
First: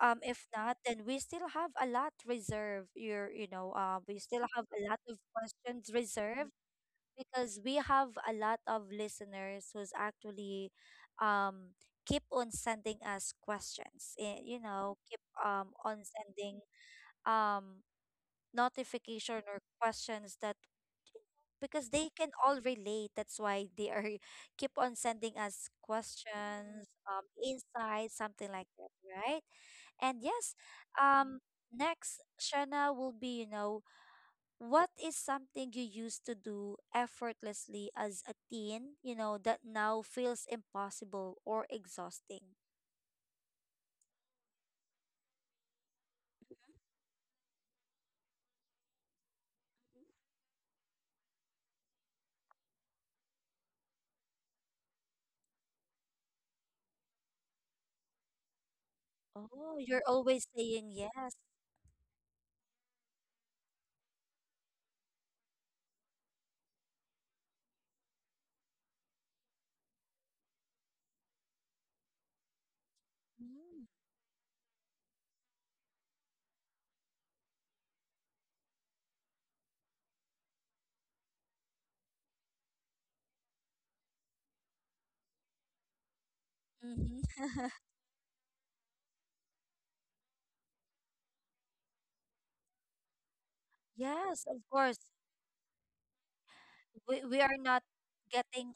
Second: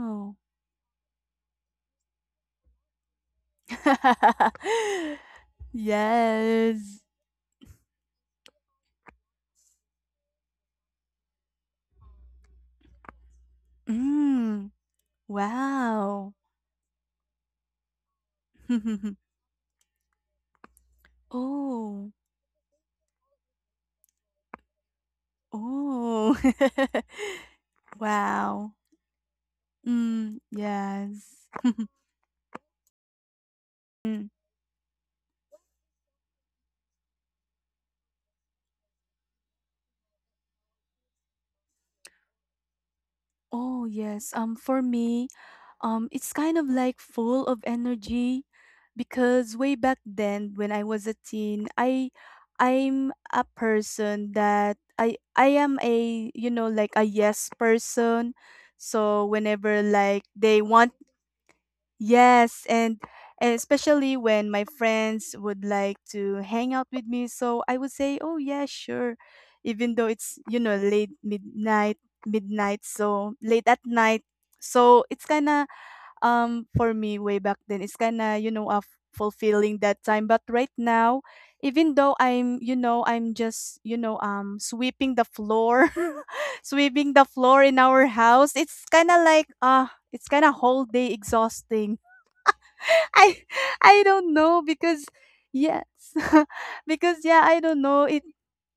S1: um, if not, then we still have a lot reserved. You're, you know, uh, we still have a lot of questions reserved
S2: Yes.
S1: because we have a lot of listeners who's actually um keep on sending us questions. eh, You
S2: Mm.
S1: know, keep um on
S2: Wow.
S1: sending um notification or questions, that because they
S2: Oh.
S1: can all relate. That's why they are keep on sending us
S2: Oh.
S1: questions, um, insights, something like
S2: Wow.
S1: that, right? And
S2: Mm.
S1: yes, um,
S2: Yes.
S1: next, Shana, will be, you know,
S2: Mm.
S1: what is something you used to do effortlessly as a teen, you know, that now feels impossible or exhausting?
S2: Oh, yes. Um, for me, um, it's kind of
S1: Mhm.
S2: like full of energy because way back
S1: Mhm.
S2: then when I was a teen, I I'm a person that I I am a you know like a yes person. So
S1: Oh,
S2: whenever
S1: you're
S2: like
S1: always
S2: they
S1: saying
S2: want
S1: yes.
S2: yes and and especially when my friends would like to hang out with me, so I would say, "Oh yeah, sure." Even though it's you know late midnight midnight so late at
S1: Mm.
S2: night so it's kind of um, for me way back then it's kind of you know uh, fulfilling that time but right now even though I'm you know I'm just you know um sweeping the floor sweeping
S1: Mhm.
S2: the floor in our house it's kind of like uh it's kind of whole day exhausting i i don't
S1: Yes,
S2: know
S1: of course.
S2: because yes because
S1: We we
S2: yeah I
S1: are
S2: don't
S1: not
S2: know it
S1: getting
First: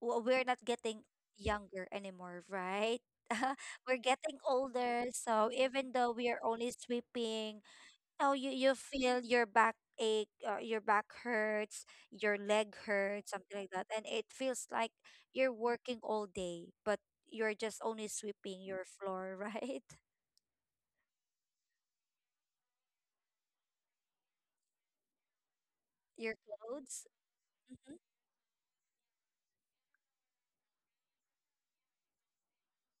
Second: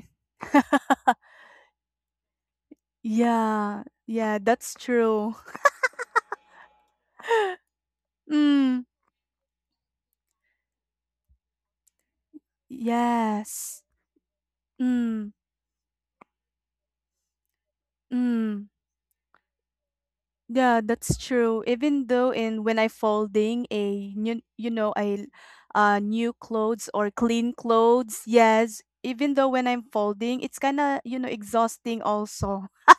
S1: w- we're not getting younger anymore, right?
S2: yeah
S1: We're
S2: yeah
S1: getting
S2: that's
S1: older,
S2: true
S1: so even though we are only sweeping, know, you you
S2: mm
S1: feel your back ache, uh, your back hurts, your leg hurts, something like
S2: yes
S1: that, and it feels like
S2: mm
S1: you're working all day, but you're just only sweeping
S2: mm
S1: your floor, right.
S2: Yeah, that's true. Even though in when I folding a new, you know, I uh new
S1: Your
S2: clothes
S1: clothes.
S2: or clean
S1: Hmm.
S2: clothes, yes, even though when I'm folding, it's kind of, you know, exhausting also.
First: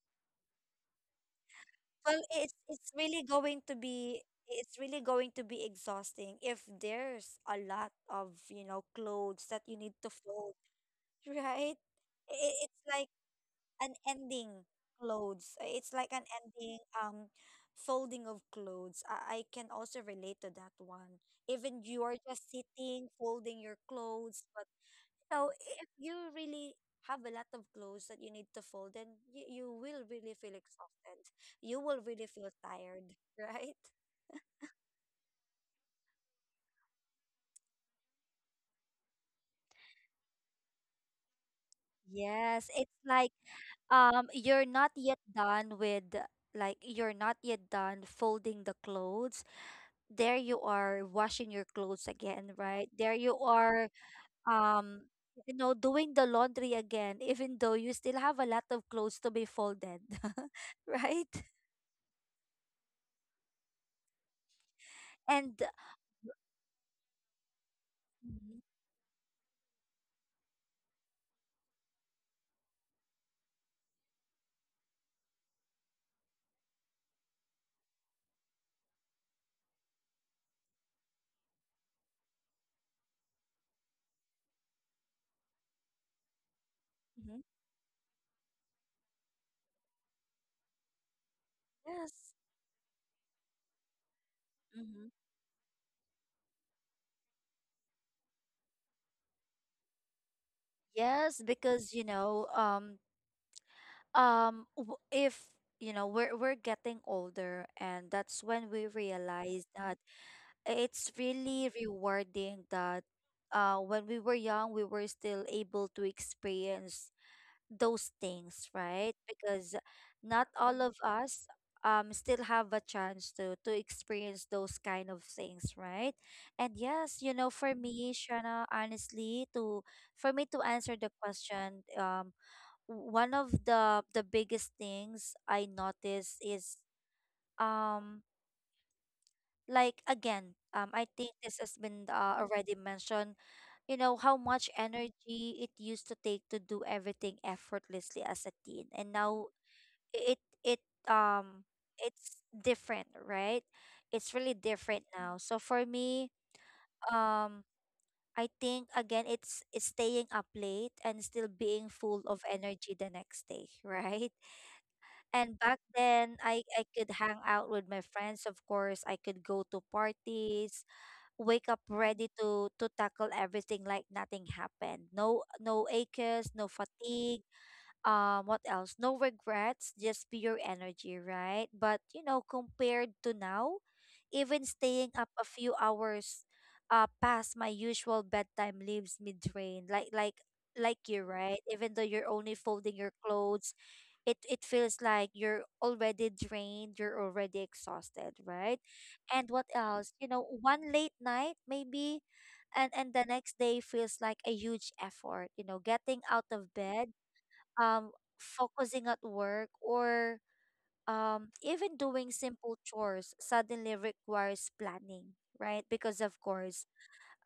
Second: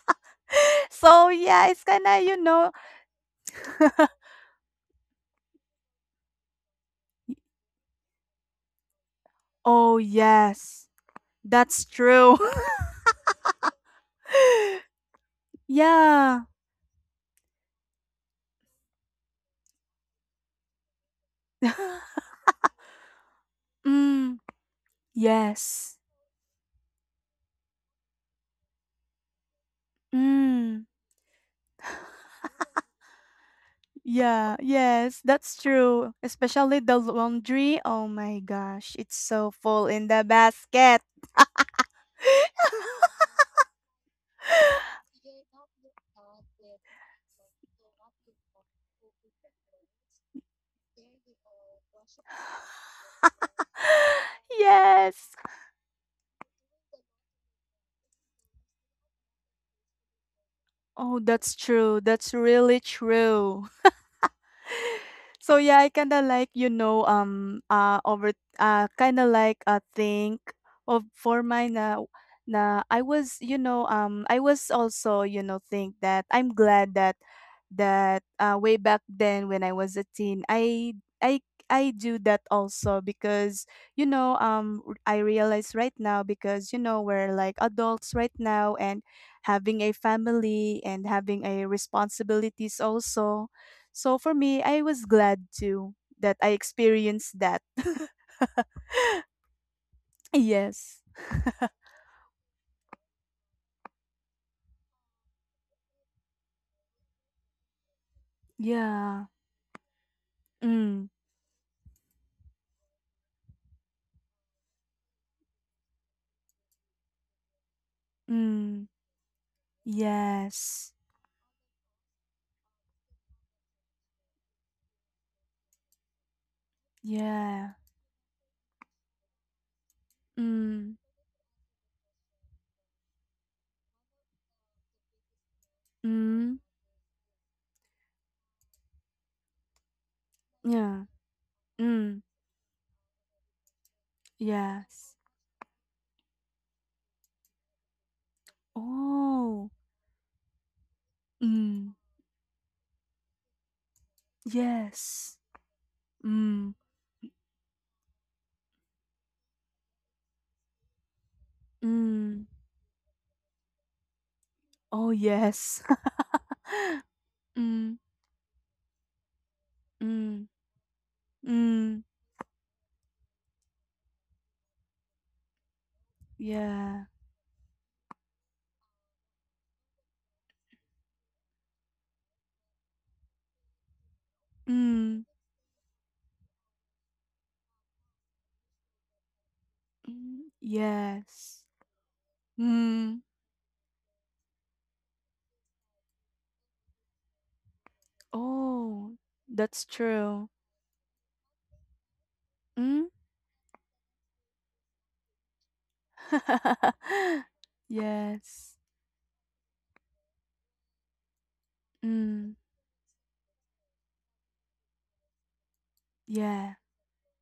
S2: So, yeah, it's kind
S1: well
S2: of, you
S1: it's
S2: know,
S1: it's really going to be it's really going to be exhausting if there's a lot of, you know, clothes that you need
S2: oh,
S1: to fold,
S2: yes.
S1: right.
S2: That's true.
S1: I- it's like an ending clothes. Uh, It's like an
S2: Yeah.
S1: ending, um folding of clothes. I, I can also relate to that one. Even you are just sitting, folding your
S2: Mm,
S1: clothes, but you know, if
S2: yes.
S1: you really have a lot of clothes that you need to fold, then you, you will really feel
S2: Mm,
S1: exhausted. You will really feel tired, right?
S2: yeah, yes, that's true. Especially the laundry. Oh my gosh, it's so full in the basket.
S1: Yes, it's like, um you're not yet done with like you're not yet done folding the clothes, there you are washing your clothes again, right? There you are, um
S2: Yes.
S1: you know doing the laundry again, even though you still have a lot of clothes to be folded.
S2: Oh,
S1: Right?
S2: that's true. That's really true.
S1: And
S2: So yeah, I kind of like you know um uh over
S1: mhm,
S2: uh kind of like uh think of for mine na na I was you know um I was also you know think that I'm glad that that uh way back then when I was a teen I I I do that also because you know um r- I realize right now because you know we're
S1: mhm,
S2: like adults right now and having a family and having a
S1: yes.
S2: responsibilities also so for me, I was
S1: Hmm.
S2: glad too that I experienced that. Yes.
S1: Yes, because you know, um um w- if you know, we're we're getting older, and that's when we
S2: Yeah.
S1: realize that
S2: Mm.
S1: it's really rewarding that, uh when we were young, we were still able to experience those things,
S2: Mm.
S1: right? Because not all
S2: Yes.
S1: of us, um still have a chance to to experience those kind of things, right? And yes, you know,
S2: Yeah.
S1: for me, Shana, honestly, to for me to answer
S2: Mm.
S1: the question, um, one of the the biggest things I notice
S2: Mm.
S1: is, um like, again, um
S2: Yeah.
S1: I think this has been,
S2: Mm.
S1: uh, already mentioned, you know, how much
S2: Yes.
S1: energy it used to take to do everything effortlessly as a teen, and now
S2: Oh.
S1: it it um
S2: Mm.
S1: it's different, right, it's really different now.
S2: Yes.
S1: So for me,
S2: Mm.
S1: um I think, again, it's, it's staying up late and still being full of
S2: Mm.
S1: energy the next day, right.
S2: Oh
S1: And back
S2: yes.
S1: then, i i could hang out with
S2: Mm.
S1: my friends, of course, I could go to
S2: Mm.
S1: parties, wake up
S2: Mm.
S1: ready to to tackle everything, like nothing happened, no no aches, no
S2: Yeah.
S1: fatigue, um what else, no regrets, just pure energy, right. But you know, compared to now, even staying
S2: Mm.
S1: up a few hours uh past my usual bedtime leaves me drained, like like
S2: Mm.
S1: like you, right,
S2: Yes.
S1: even though you're only folding your
S2: Mm.
S1: clothes, it it feels like you're already drained, you're already exhausted, right.
S2: Oh,
S1: And what
S2: that's
S1: else, you know,
S2: true.
S1: one late night maybe, and and
S2: Mm.
S1: the next day feels like a huge effort, you know, getting out of bed, um,
S2: Yes.
S1: focusing at work, or um, even doing
S2: Mm.
S1: simple chores suddenly requires planning, right? Because, of
S2: Yeah.
S1: course,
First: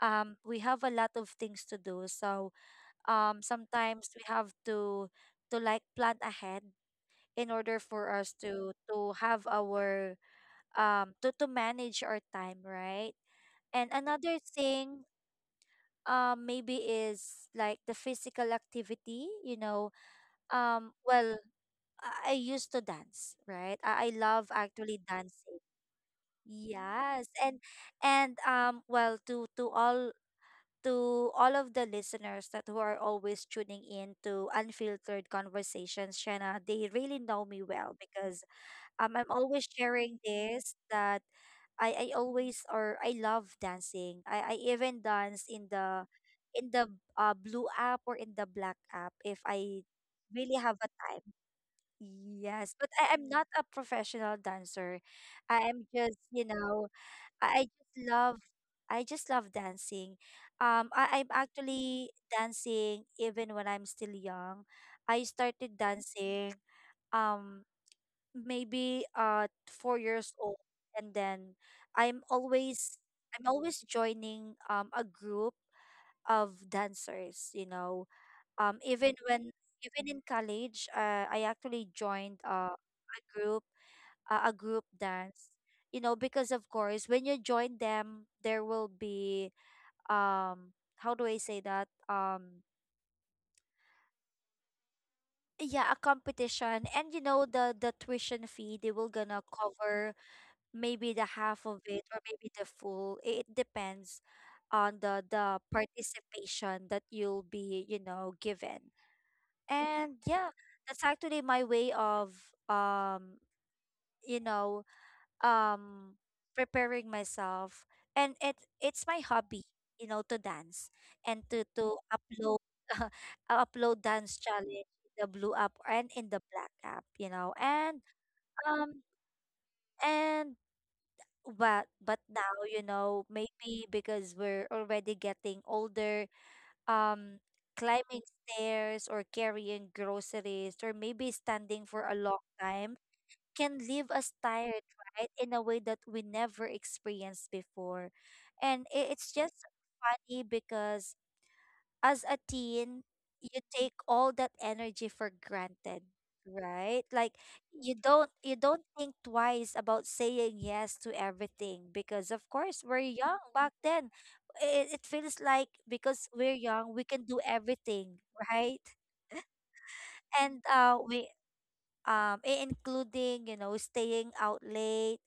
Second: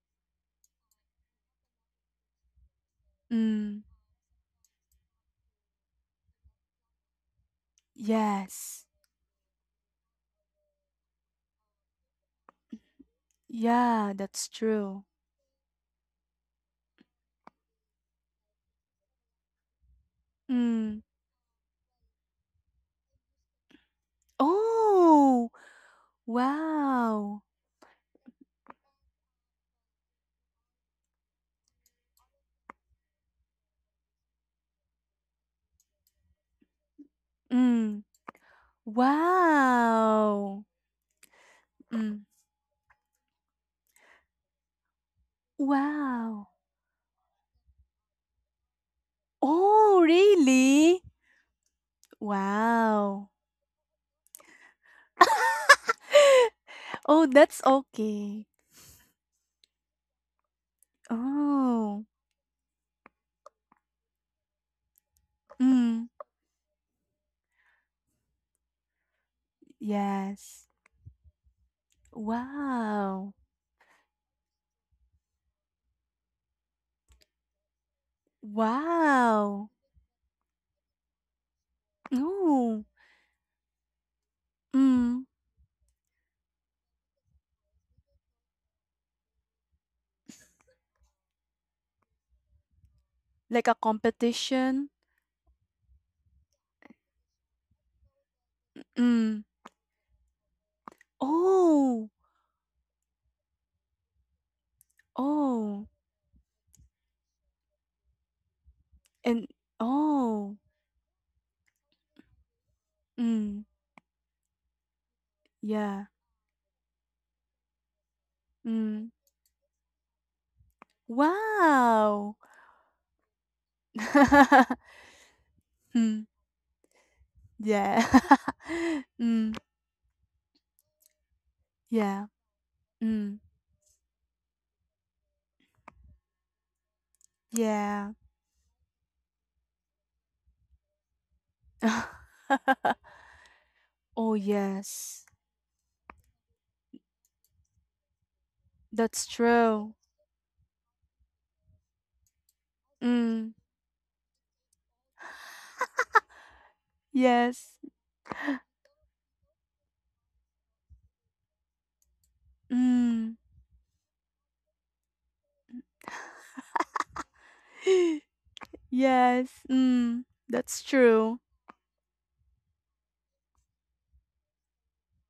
S1: um, we have a lot of things to do. So um,
S2: Mm.
S1: sometimes we have to to like plan ahead in order for us to
S2: Yes.
S1: to have our um to to manage our time, right. And
S2: Yeah,
S1: another
S2: that's true.
S1: thing, um maybe, is like the physical activity, you know, um
S2: Mm.
S1: well, I I used to dance, right? I, I love actually
S2: Oh,
S1: dancing. Yes.
S2: wow.
S1: And and um well, to to all to all of the listeners that who are always tuning in to Unfiltered Conversations, Shanna, they really know me well
S2: Mm.
S1: because, um I'm always sharing
S2: Wow.
S1: this that, I, I
S2: Mm.
S1: always or I love dancing. I, I even dance in the,
S2: Wow.
S1: in the uh, blue app or in the black app, if I
S2: Oh,
S1: really have a
S2: really?
S1: time. Yes, but I am
S2: Wow.
S1: not a professional dancer. I am just, you know,
S2: Oh, that's
S1: I, I just love
S2: okay.
S1: I just love dancing. Um, I, I'm
S2: Oh.
S1: actually dancing even when I'm still young. I started
S2: Mm.
S1: dancing, um maybe, uh four years old,
S2: Yes.
S1: and then, I'm always
S2: Wow.
S1: I'm always joining, um a group of dancers, you know, um even when
S2: Wow.
S1: even in college, uh, I actually joined, uh,
S2: Oh.
S1: a group uh, a group
S2: Mm,
S1: dance, you know, because of course when you join them there will be, um how do I say that, um
S2: like a competition?
S1: yeah, a competition. And you know, the the tuition fee, they will gonna
S2: Mm.
S1: cover maybe the half of it,
S2: Oh,
S1: or maybe the full, it it depends on the the
S2: oh,
S1: participation that you'll be, you know, given.
S2: and
S1: And yeah,
S2: oh,
S1: that's actually my way of, um,
S2: mm,
S1: you know,
S2: yeah,
S1: um preparing myself. And it it's
S2: mm.
S1: my hobby, you know, to dance, and to to
S2: Wow.
S1: upload uh, upload dance challenge in the blue app and in
S2: Mm,
S1: the black app, you know. And
S2: yeah.
S1: um
S2: Mm,
S1: and but but
S2: yeah.
S1: now, you know,
S2: Mm,
S1: maybe because we're already getting older, um
S2: yeah.
S1: climbing stairs, or carrying groceries, or maybe standing for a long time, can leave
S2: Oh,
S1: us tired,
S2: yes.
S1: right, in a way that we never experienced before. And i-
S2: That's
S1: it's just
S2: true.
S1: funny because, as a teen,
S2: Mm,
S1: you take all that energy for granted, right? Like
S2: yes.
S1: you don't you don't think twice about saying yes to everything, because of course we're
S2: Mm.
S1: young back then. It, it feels like because we're young, we can do everything, right?
S2: Yes. Mm,
S1: And
S2: that's
S1: uh we
S2: true.
S1: um i- including, you know, staying out late,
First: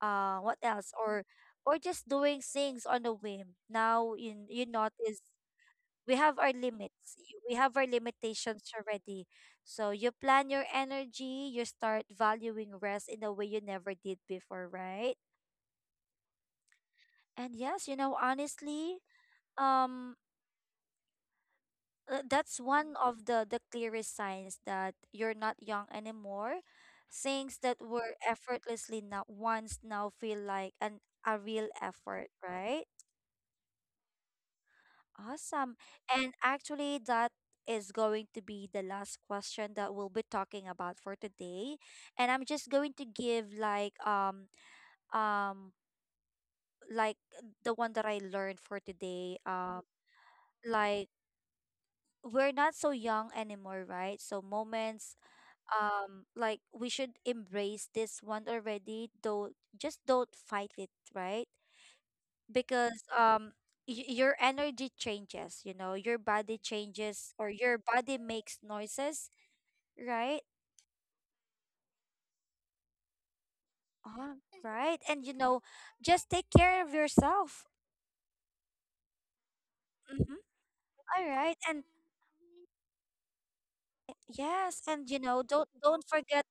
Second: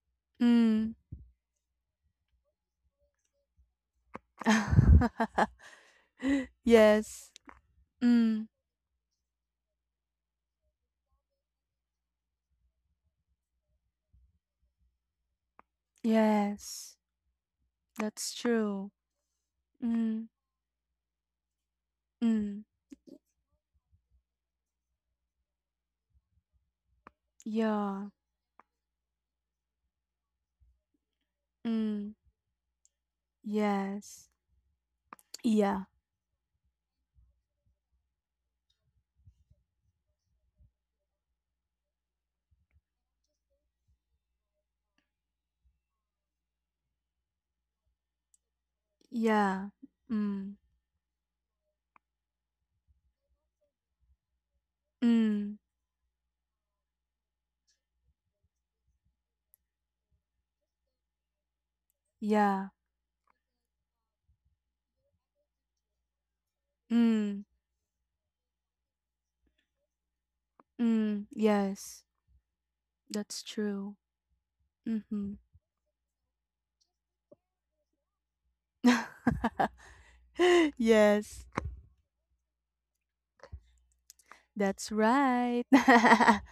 S1: uh what else,
S2: Mm.
S1: or or just doing things on a whim. Now you you notice we have our limits
S2: Yes.
S1: y- we have our
S2: Mm,
S1: limitations already, so you plan your energy, you start valuing rest in a way you never did before, right.
S2: yes,
S1: And yes, you know,
S2: that's true.
S1: honestly, um
S2: Mm,
S1: uh, that's
S2: mm,
S1: one of the the clearest signs that you're not young anymore, things that
S2: yeah,
S1: were effortlessly not once, now feel like an a real
S2: mm,
S1: effort, right.
S2: yes,
S1: Awesome.
S2: yeah,
S1: And actually, that is going to be the last question that we'll be talking about for today. And I'm just going to give, like, um um like, the one that I learned for today.
S2: yeah,
S1: Um
S2: mm,
S1: like, we're not so young anymore, right? So moments,
S2: mm,
S1: um like, we should embrace this one already, though. Just don't fight it, right?
S2: yeah,
S1: Because, um y- your energy changes, you know, your body changes,
S2: mm,
S1: or your body makes noises, right.
S2: mm, yes, that's true.
S1: Oh, right, and you
S2: Mm-hmm.
S1: know, just take care of yourself. Mm-hmm. All
S2: Yes,
S1: right. And yes,
S2: that's
S1: and you know,
S2: right.
S1: don't don't forget,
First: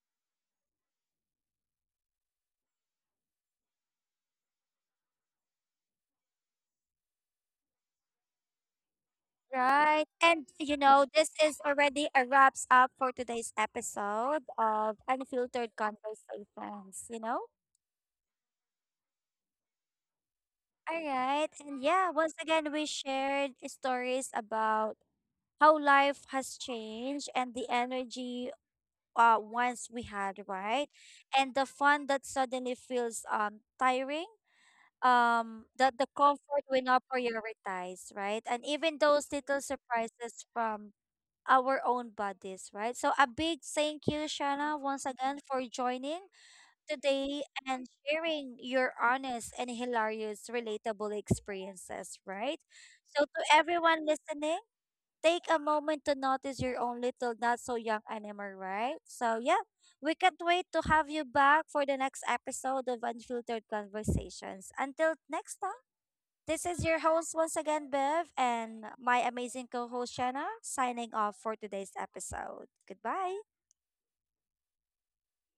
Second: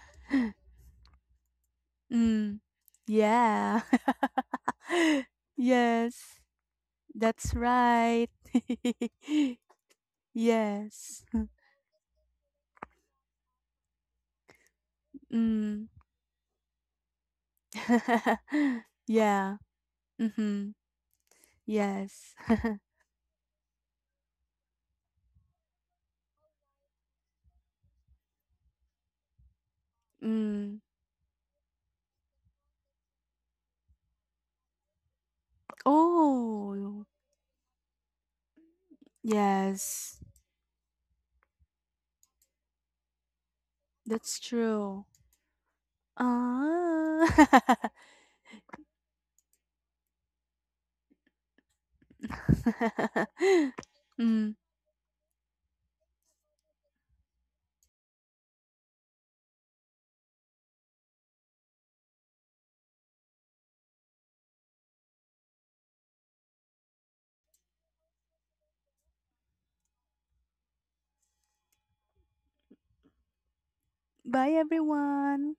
S2: Mm, yeah. Yes, that's right.
S1: right, and you know,
S2: Yes.
S1: this is already a wraps up for today's episode of Unfiltered
S2: Mm.
S1: Conversations, you know.
S2: Yeah. Mhm.
S1: All right, and yeah, once
S2: Yes.
S1: again, we shared stories about how life has changed, and the energy, uh, once we had,
S2: Mm.
S1: right? And the fun that suddenly feels, um, tiring, um, that the comfort we not
S2: Oh,
S1: prioritize, right? And even those little
S2: yes.
S1: surprises from our own bodies, right? So a big thank you,
S2: That's
S1: Shana,
S2: true.
S1: once again for joining
S2: Ah.
S1: today, and sharing your honest and hilarious, relatable experiences, right? So to everyone
S2: Mm.
S1: listening, take a moment to notice your own little not so young animal, right? So, yeah, we can't wait to have you back for the next episode of Unfiltered Conversations. Until next time, this is your host once again, Bev, and my amazing co host, Shanna, signing off for today's episode. Goodbye.
S2: Bye, everyone.